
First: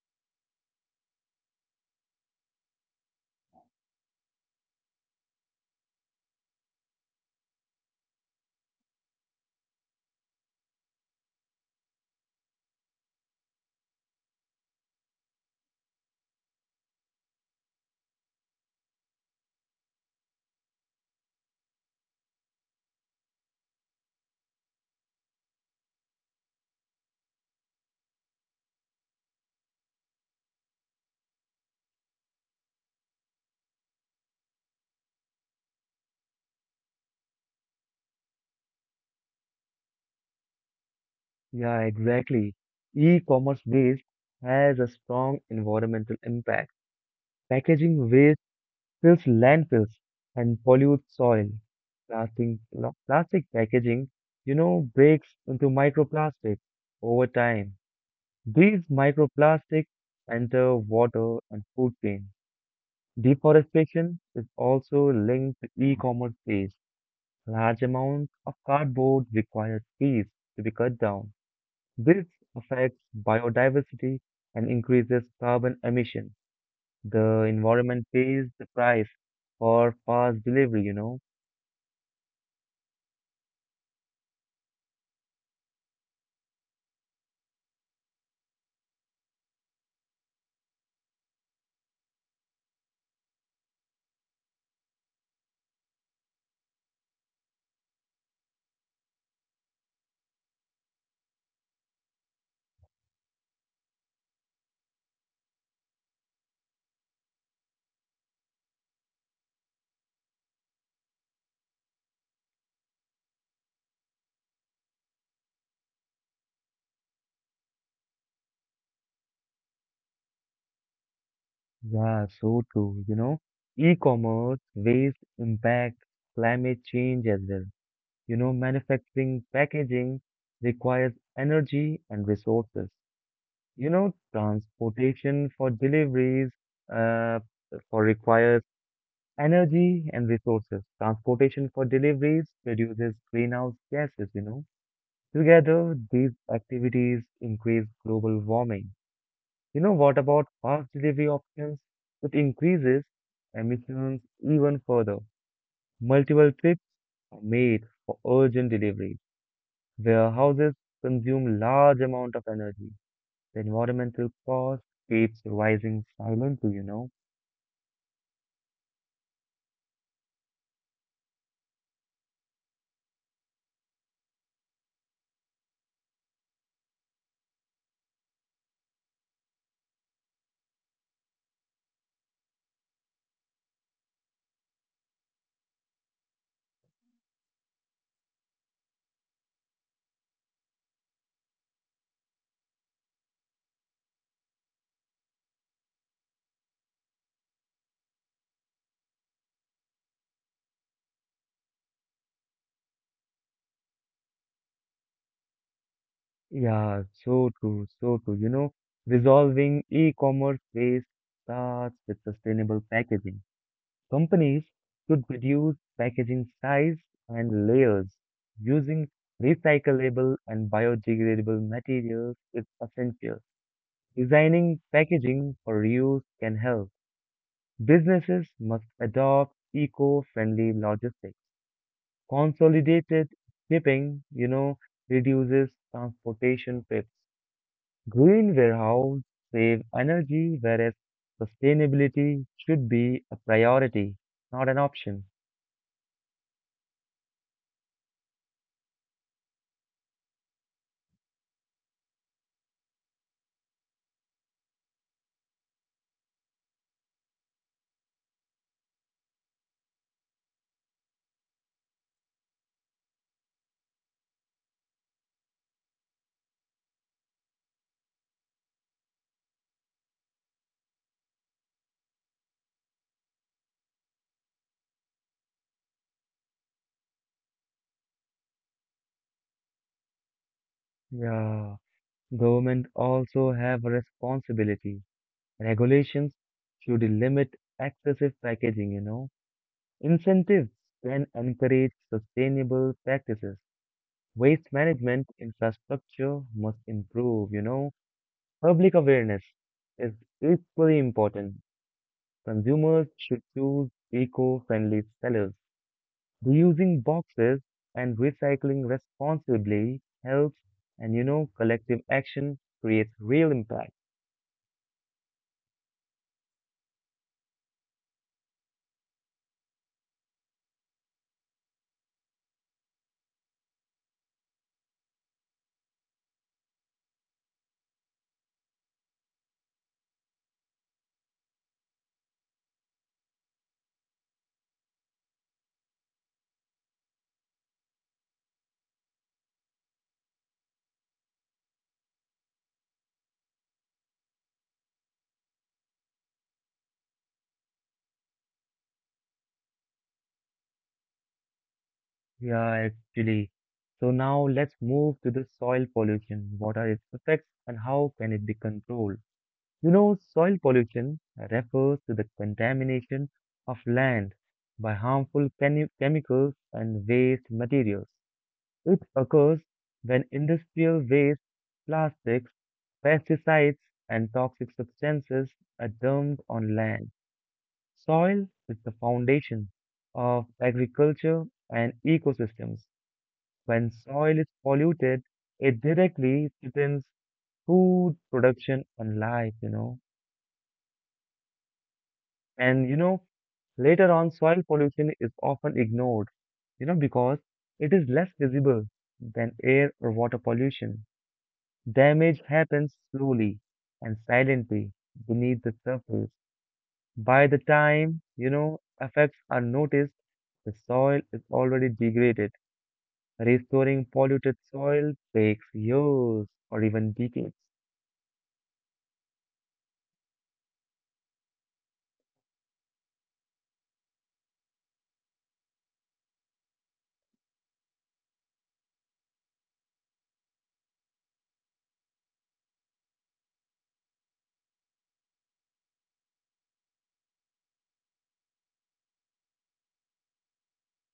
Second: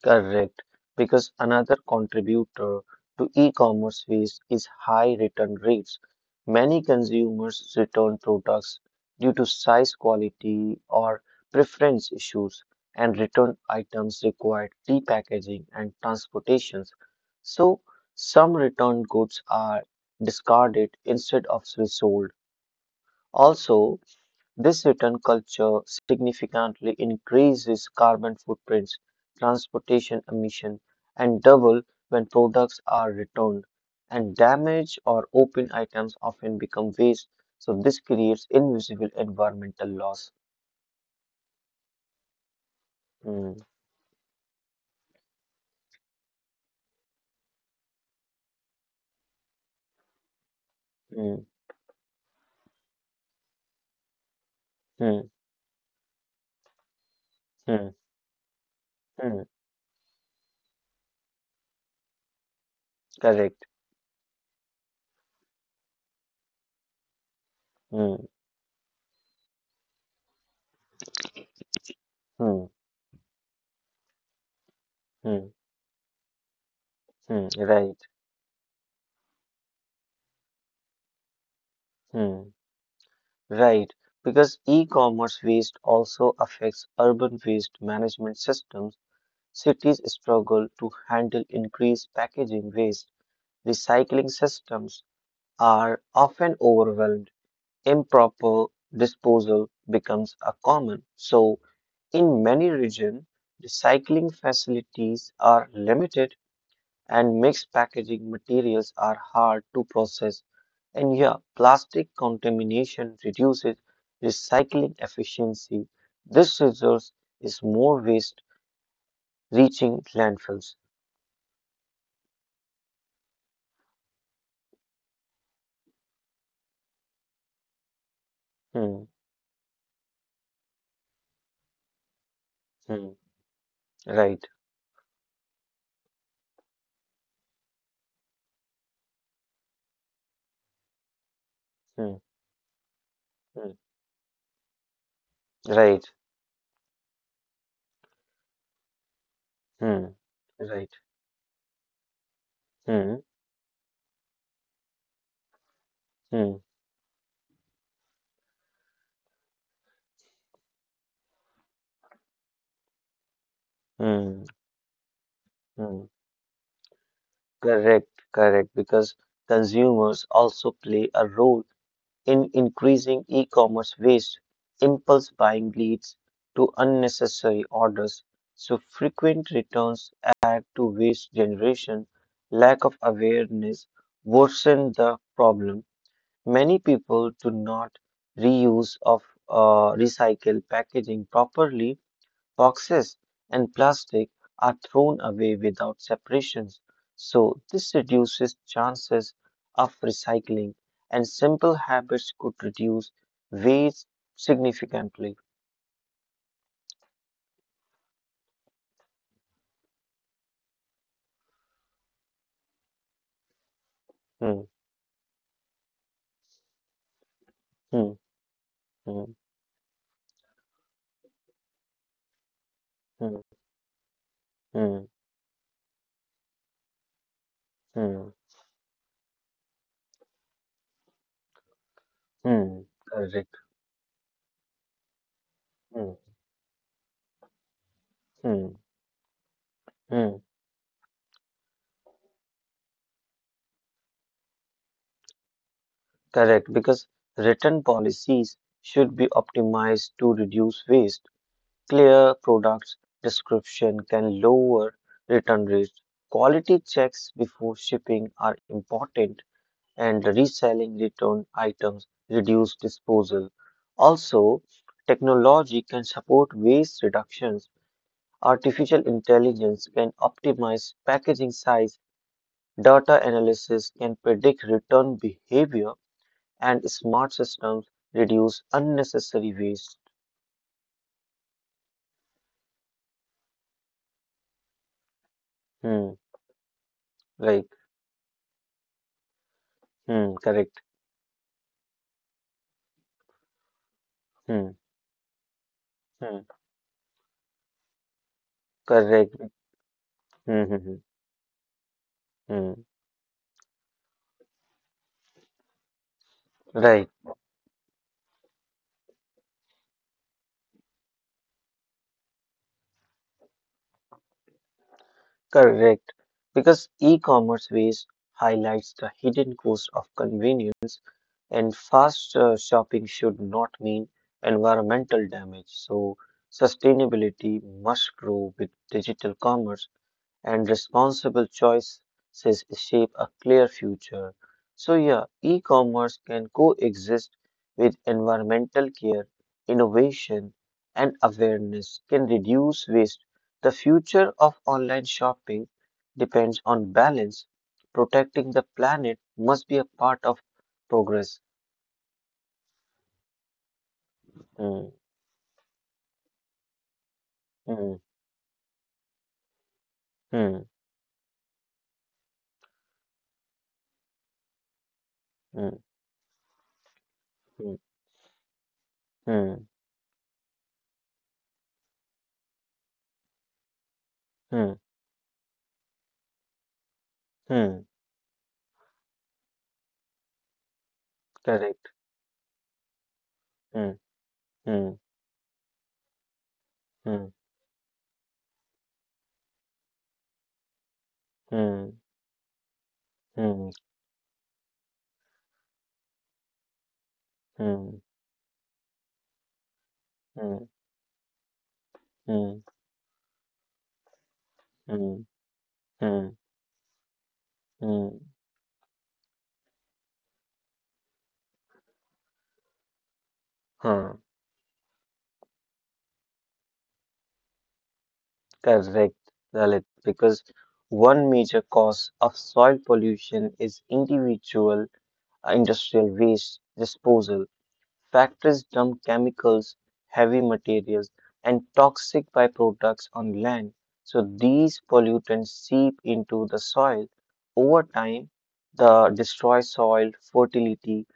Speaker 2: Correct, because another contributor to e-commerce fees is high return rates. Many consumers return products due to size, quality, or preference issues, and return items require repackaging and transportations. So, some returned goods are discarded instead of resold. Also, this return culture significantly increases carbon footprints, transportation emission, and double when products are returned. And damaged or open items often become waste, so this creates invisible environmental loss.
Speaker 1: Yeah, exactly. E-commerce
Speaker 2: Hmm,
Speaker 1: waste has a strong environmental impact. Packaging waste fills landfills and pollutes
Speaker 2: hmm,
Speaker 1: soil. Plastic packaging breaks
Speaker 2: hmm,
Speaker 1: into microplastics over time.
Speaker 2: hmm,
Speaker 1: These
Speaker 2: hmm,
Speaker 1: microplastics enter water and food chain.
Speaker 2: Correct.
Speaker 1: Deforestation is also linked to e-commerce waste. Large amounts
Speaker 2: Hmm,
Speaker 1: of cardboard require trees to be cut down. This
Speaker 2: hmm,
Speaker 1: affects biodiversity and increases
Speaker 2: hmm,
Speaker 1: carbon emission. The environment
Speaker 2: Right.
Speaker 1: pays the price for fast delivery.
Speaker 2: Hmm, Right. Because e-commerce waste also affects urban waste management systems. Cities struggle to handle increased packaging waste. Recycling systems are often overwhelmed. Improper disposal becomes a common. So, in many regions, recycling facilities are limited and mixed packaging materials are hard to process. And yeah, plastic contamination reduces recycling efficiency. This results is more waste reaching landfills.
Speaker 1: Yeah, so true. E-commerce, waste impact, climate change as well. You know,
Speaker 2: Hmm,
Speaker 1: manufacturing, packaging requires energy and resources.
Speaker 2: hmm.
Speaker 1: You know,
Speaker 2: Right.
Speaker 1: transportation for deliveries, uh, for requires energy and resources. Transportation for
Speaker 2: Hmm.
Speaker 1: deliveries produces greenhouse
Speaker 2: Hmm.
Speaker 1: gases. Together,
Speaker 2: Right.
Speaker 1: these activities increase global warming. You know what
Speaker 2: Hmm.
Speaker 1: about fast
Speaker 2: Right.
Speaker 1: delivery options? It increases
Speaker 2: Hmm.
Speaker 1: emissions even further. Multiple
Speaker 2: Hmm.
Speaker 1: trips are made for urgent delivery. Warehouses consume large amount of energy. The environmental
Speaker 2: Hmm.
Speaker 1: cost keeps rising
Speaker 2: Hmm.
Speaker 1: silently.
Speaker 2: Correct. Correct. Because consumers also play a role in increasing e-commerce waste. Impulse buying leads to unnecessary orders, so frequent returns add to waste generation. Lack of awareness worsen the problem. Many people do not reuse of recycle packaging properly. Boxes and plastic are thrown away without separations, so this reduces chances of recycling and simple habits could reduce waste significantly.
Speaker 1: Yeah, so true, so true. Resolving e-commerce waste starts with sustainable packaging. Companies
Speaker 2: Hmm,
Speaker 1: could reduce packaging size and layers
Speaker 2: hmm,
Speaker 1: using
Speaker 2: hmm,
Speaker 1: recyclable and biodegradable materials is essential.
Speaker 2: hmm,
Speaker 1: Designing
Speaker 2: hmm,
Speaker 1: packaging for reuse can help.
Speaker 2: hmm,
Speaker 1: Businesses must adopt eco-friendly logistics.
Speaker 2: hmm,
Speaker 1: Consolidated
Speaker 2: Correct.
Speaker 1: shipping reduces
Speaker 2: Hmm,
Speaker 1: transportation trips. Green
Speaker 2: hmm,
Speaker 1: warehouses save
Speaker 2: hmm,
Speaker 1: energy, whereas sustainability should be a priority, not an option.
Speaker 2: Correct, because written policies should be optimized to reduce waste. Clear product description can lower return rates. Quality checks before shipping are important, and reselling returned items reduce disposal. Also, technology can support waste reductions. Artificial intelligence can optimize packaging size. Data analysis can predict return behavior, and smart systems reduce unnecessary waste.
Speaker 1: Yeah. Government also have a responsibility.
Speaker 2: Hmm,
Speaker 1: Regulations should limit
Speaker 2: like,
Speaker 1: excessive packaging. Incentives
Speaker 2: correct.
Speaker 1: can encourage sustainable practices. Waste
Speaker 2: Hmm.
Speaker 1: management infrastructure
Speaker 2: hmm.
Speaker 1: must improve. Public awareness
Speaker 2: Correct.
Speaker 1: is equally
Speaker 2: Mm-hmm.
Speaker 1: important. Consumers should choose eco-friendly sellers. Reusing
Speaker 2: Right.
Speaker 1: boxes and recycling responsibly helps, and collective action creates real impact.
Speaker 2: Correct. Because e-commerce waste highlights the hidden cost of convenience, and fast shopping should not mean environmental damage. So sustainability must grow with digital commerce. And responsible choices shape a clear future. So, yeah, e commerce can coexist with environmental care, innovation, and awareness, can reduce waste. The future of online shopping depends on balance. Protecting the planet must be a part of progress.
Speaker 1: Yeah, actually. So now let's
Speaker 2: Hmm,
Speaker 1: move to the soil pollution. What are its effects and
Speaker 2: hmm,
Speaker 1: how can it be controlled? Soil
Speaker 2: hmm,
Speaker 1: pollution refers to the contamination of land by harmful
Speaker 2: hmm,
Speaker 1: chemicals and waste
Speaker 2: hmm,
Speaker 1: materials. It occurs
Speaker 2: hmm,
Speaker 1: when industrial waste, plastics, pesticides, and toxic
Speaker 2: hmm,
Speaker 1: substances are dumped on land.
Speaker 2: hmm.
Speaker 1: Soil is the foundation of agriculture and
Speaker 2: Correct.
Speaker 1: ecosystems. When
Speaker 2: Hmm,
Speaker 1: soil is
Speaker 2: hmm,
Speaker 1: polluted, it directly threatens
Speaker 2: hmm,
Speaker 1: food production and life.
Speaker 2: hmm,
Speaker 1: And,
Speaker 2: hmm, hmm.
Speaker 1: later on, soil pollution is often ignored, because it
Speaker 2: hmm.
Speaker 1: is less visible than air or water
Speaker 2: hmm.
Speaker 1: pollution. Damage
Speaker 2: Mm,
Speaker 1: happens slowly and silently
Speaker 2: mm,
Speaker 1: beneath the surface.
Speaker 2: mm,
Speaker 1: By the time,
Speaker 2: mm.
Speaker 1: you know, effects are noticed, the soil is already degraded. Restoring
Speaker 2: Huh,
Speaker 1: polluted soil takes years or even decades.
Speaker 2: correct, Lalit, because one major cause of soil pollution is individual industrial waste disposal. Factories dump chemicals, heavy materials, and toxic byproducts on land. So these pollutants seep into the soil. Over time, the destroy soil fertility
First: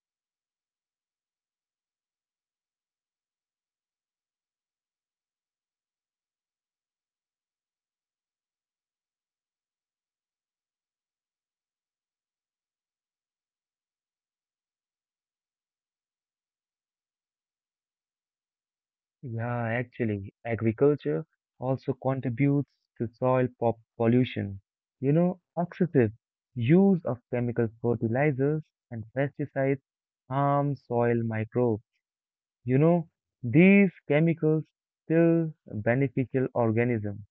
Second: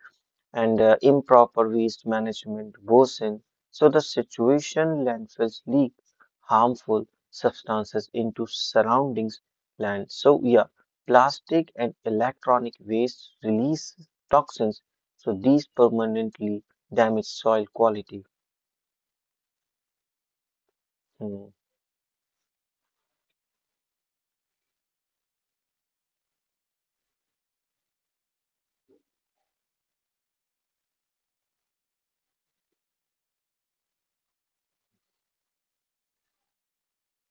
Speaker 2: and improper waste management goes in. So the situation landfills leak harmful substances into surroundings land. So yeah, plastic and electronic waste release toxins. So these permanently damage soil quality.
Speaker 1: Yeah, actually, agriculture
Speaker 2: Hmm.
Speaker 1: also contributes to soil pop pollution. Excessive use of chemical fertilizers and pesticides harm soil microbes. You know, these chemicals kill beneficial organisms.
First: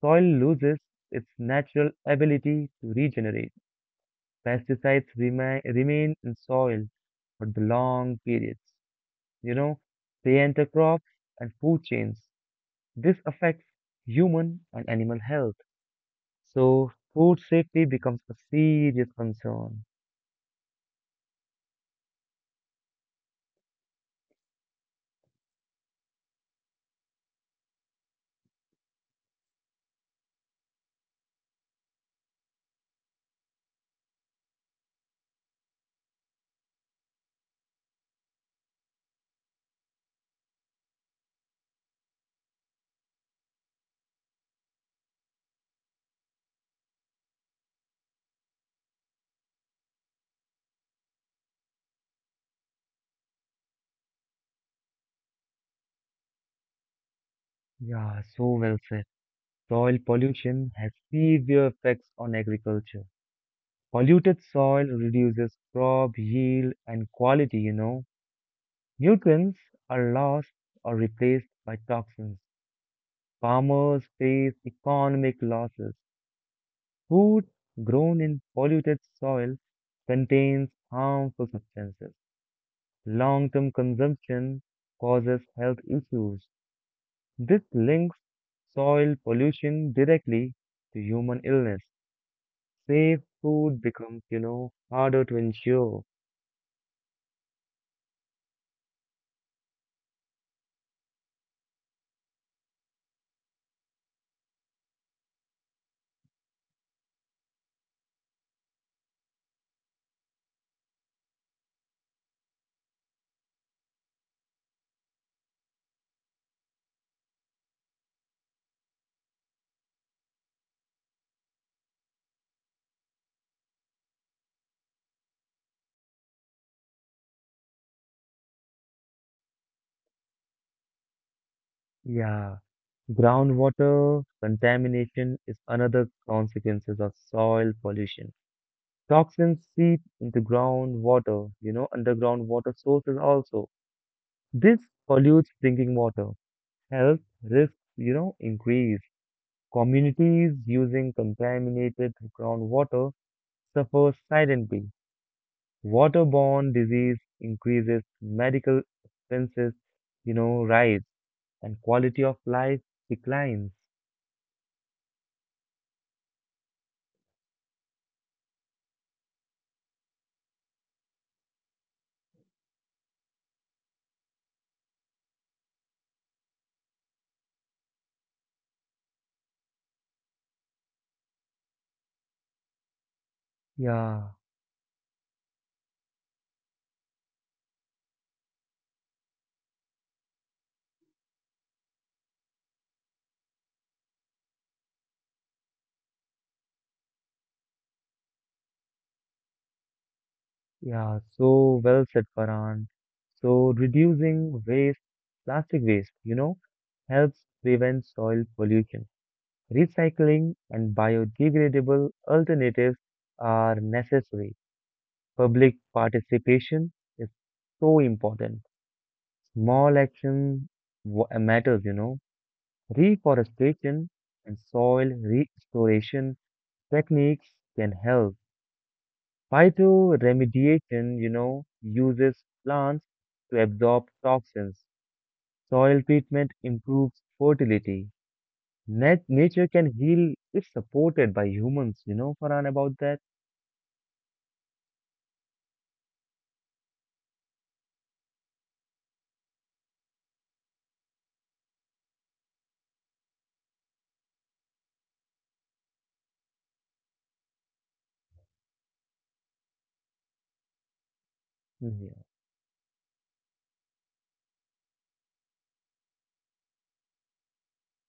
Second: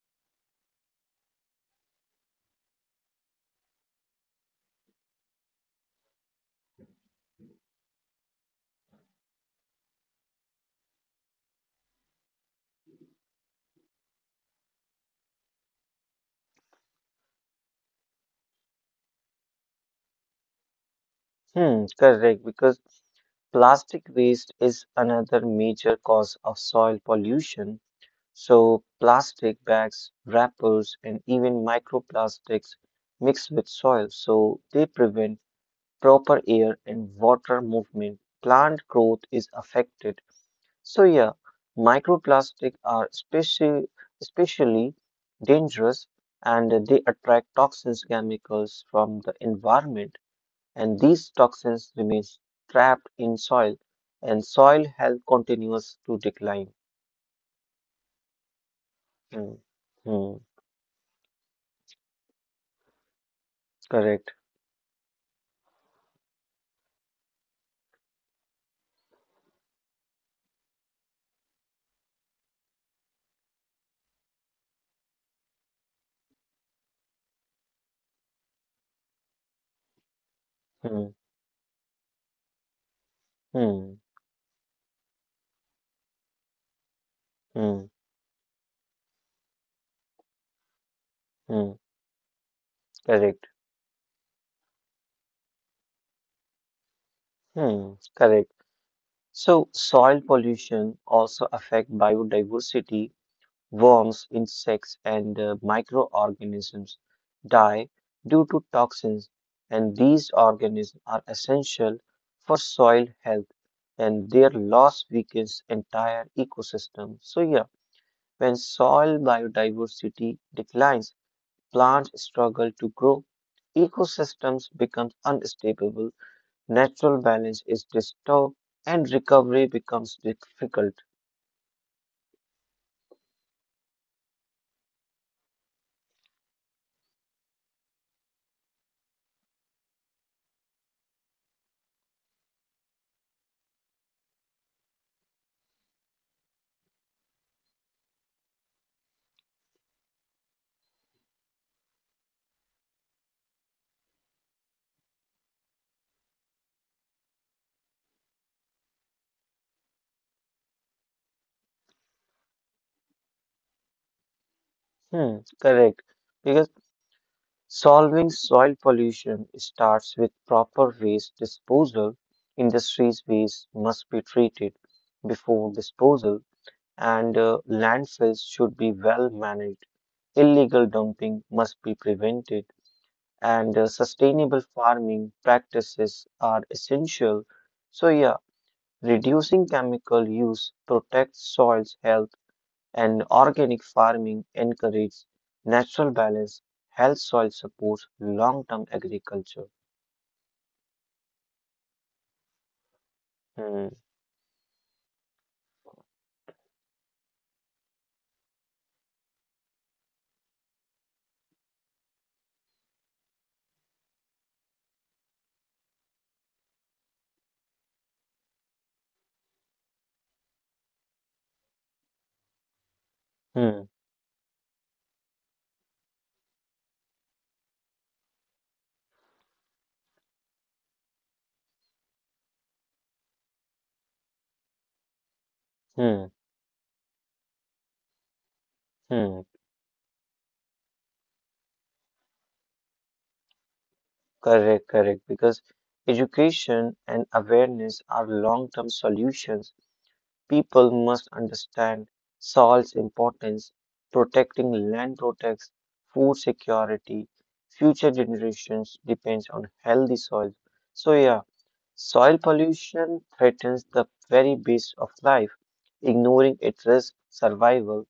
Speaker 1: Soil loses its natural ability to regenerate. Pesticides remain in soil for the long periods. You know, they enter crops and food chains. This affects human and animal health. So food safety becomes a serious concern.
Speaker 2: Hmm, correct, because plastic waste is another major cause of soil pollution. So, plastic bags, wrappers, and even microplastics mix with soil, so they prevent proper air and water movement. Plant growth is affected. So, yeah, microplastics are especially dangerous and they attract toxins chemicals from the environment and these toxins remain trapped in soil and soil health continues to decline.
Speaker 1: Yeah, so well said.
Speaker 2: Mm,
Speaker 1: Soil
Speaker 2: mm,
Speaker 1: pollution has severe effects on agriculture. Polluted
Speaker 2: Correct.
Speaker 1: soil reduces crop yield and quality. Nutrients are lost or replaced by toxins. Farmers face economic losses. Food grown in polluted soil contains
Speaker 2: Hmm,
Speaker 1: harmful substances. Long-term
Speaker 2: hmm,
Speaker 1: consumption causes health issues. This
Speaker 2: hmm,
Speaker 1: links soil pollution directly to human illness.
Speaker 2: hmm.
Speaker 1: Safe
Speaker 2: Correct.
Speaker 1: food becomes harder to ensure.
Speaker 2: Correct. So soil pollution also affect biodiversity. Worms, insects, and microorganisms die due to toxins, and these organisms are essential for soil health, and their loss weakens entire ecosystem. So yeah, when soil biodiversity declines, plants struggle to grow, ecosystems become unstable natural balance is disturbed and recovery becomes difficult.
Speaker 1: Yeah, groundwater contamination is another consequences of soil pollution. Toxins seep into groundwater, underground water sources also. This pollutes drinking water. Health risks increase. Communities using contaminated groundwater suffer silently. Waterborne disease increases, medical expenses rise, and quality of life declines.
Speaker 2: Correct. Because solving soil pollution starts with proper waste disposal. Industries' waste must be treated before disposal, and landfills should be well managed. Illegal dumping must be prevented, and
Speaker 1: Yeah,
Speaker 2: sustainable farming practices are essential. So, yeah, reducing chemical use protects soil's health and organic farming encourages natural balance, health soil supports long-term agriculture.
Speaker 1: yeah, so well said, Farhan. So
Speaker 2: Hmm,
Speaker 1: reducing waste, plastic waste, helps prevent soil pollution. Recycling and biodegradable alternatives are necessary. Public participation is so important. Small action matters.
Speaker 2: hmm,
Speaker 1: Reforestation and soil restoration techniques can help. Phytoremediation uses plants to absorb toxins. Soil
Speaker 2: hmm,
Speaker 1: treatment improves fertility.
Speaker 2: hmm.
Speaker 1: Nature can heal if supported by humans, Farhan, about that?
Speaker 2: Correct, correct. Because education and awareness are long-term solutions. People must understand soil's importance. Protecting land protects food security. Future generations depends on healthy soil. So yeah,
Speaker 1: Mm.
Speaker 2: soil pollution threatens the very base of life. Ignoring it risks survival,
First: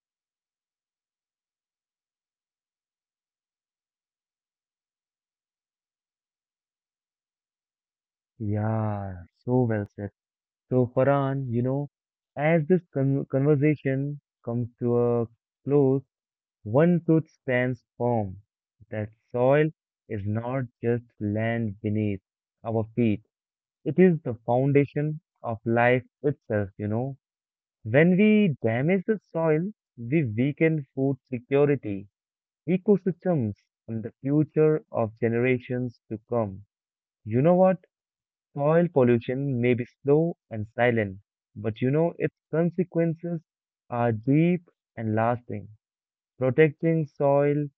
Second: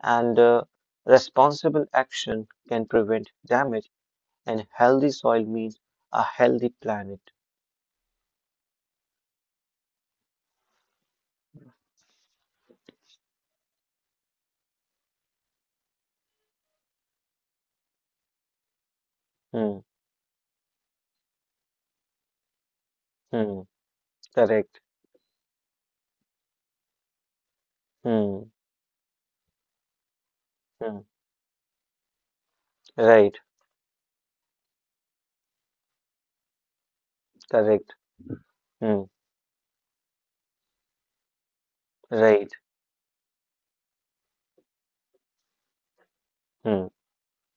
Speaker 2: and responsible action can prevent damage. And healthy soil means a healthy planet.
Speaker 1: Yeah, yeah, so well said. So, Farhan, as this conversation comes to a close, one truth stands firm that soil
Speaker 2: Hmm.
Speaker 1: is not just land beneath our feet,
Speaker 2: Hmm.
Speaker 1: it is the
Speaker 2: Correct.
Speaker 1: foundation of life itself. When we
Speaker 2: Hmm.
Speaker 1: damage the soil, we weaken
Speaker 2: Hmm.
Speaker 1: food security,
Speaker 2: Right.
Speaker 1: ecosystems, and the future of generations to come. You know what?
Speaker 2: Correct.
Speaker 1: Soil
Speaker 2: Hmm.
Speaker 1: pollution may be slow and silent, but its
Speaker 2: Right.
Speaker 1: consequences are deep and lasting. Protecting
Speaker 2: Hmm.
Speaker 1: soil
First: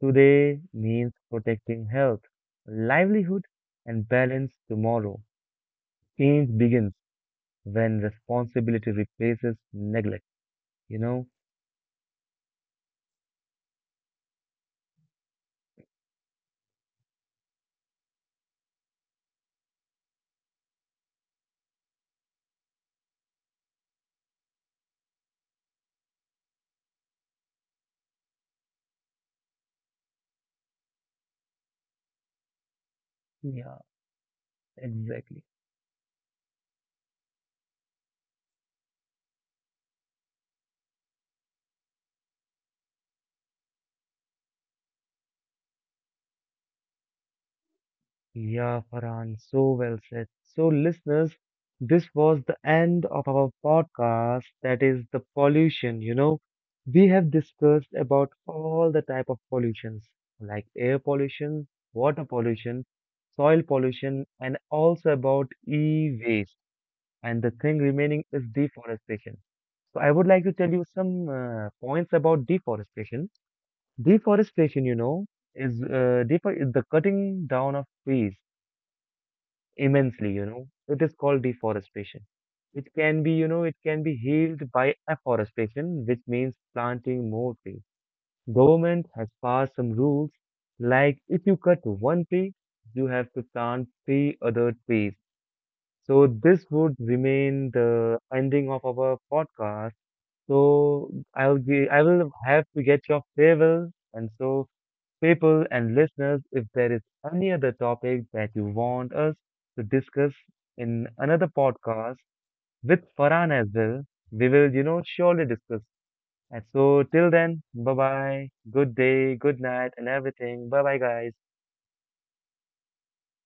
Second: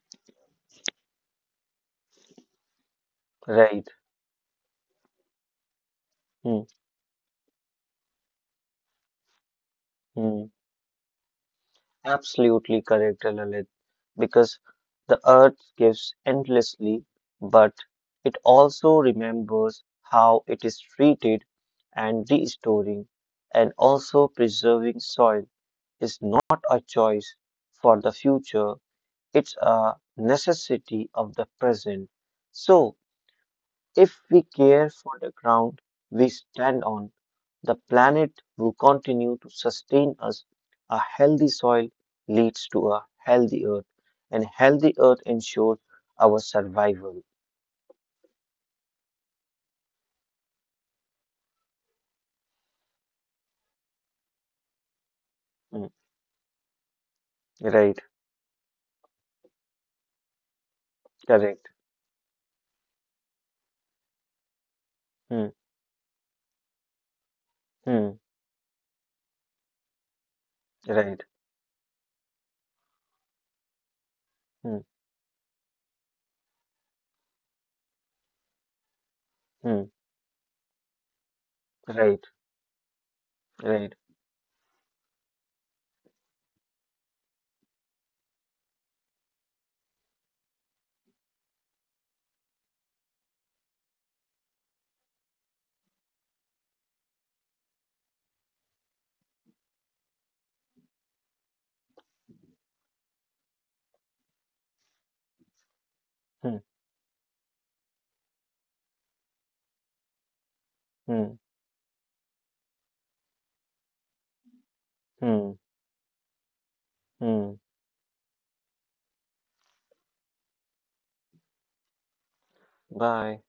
Speaker 1: today means protecting health, livelihood,
Speaker 2: Right.
Speaker 1: and balance tomorrow. Change
Speaker 2: Hmm.
Speaker 1: begins when responsibility replaces neglect,
Speaker 2: Hmm.
Speaker 1: you know?
Speaker 2: Absolutely correct, Lalit, because the earth gives endlessly, but it also remembers how it is treated and restoring and also preserving soil is not a choice for the future, it's a necessity of the present. So,
Speaker 1: Yeah,
Speaker 2: if we care for the
Speaker 1: exactly.
Speaker 2: ground we stand on, the planet will continue to sustain us. A healthy soil leads to a healthy earth, and healthy earth ensures our survival.
Speaker 1: Yeah, Farhan, so well said. So, listeners, this was the end of our podcast that is the
Speaker 2: Mm,
Speaker 1: pollution. We have discussed
Speaker 2: Right,
Speaker 1: about all the type of pollutions like air
Speaker 2: correct.
Speaker 1: pollution, water pollution, soil pollution, and also
Speaker 2: Mm,
Speaker 1: about e-waste. And the thing
Speaker 2: mm,
Speaker 1: remaining is deforestation. So I would like to tell you
Speaker 2: right,
Speaker 1: some points about deforestation.
Speaker 2: mm,
Speaker 1: Deforestation is the cutting down of trees
Speaker 2: mm,
Speaker 1: immensely. It is called
Speaker 2: right,
Speaker 1: deforestation. It can be, you know, it
Speaker 2: right.
Speaker 1: can be healed by afforestation, which means planting more trees. Government has passed some rules like if you cut one tree, you have to plant three other trees. So this would remain the ending of our podcast. So I will have to get your farewell, and so people and listeners,
Speaker 2: Mm,
Speaker 1: if there is any other topic that you want us to discuss in
Speaker 2: mm,
Speaker 1: another podcast with Farhan as well, we will surely
Speaker 2: mm,
Speaker 1: discuss. And so till
Speaker 2: mm.
Speaker 1: then, bye bye, good day, good night, and everything. Bye bye, guys.
Speaker 2: Bye.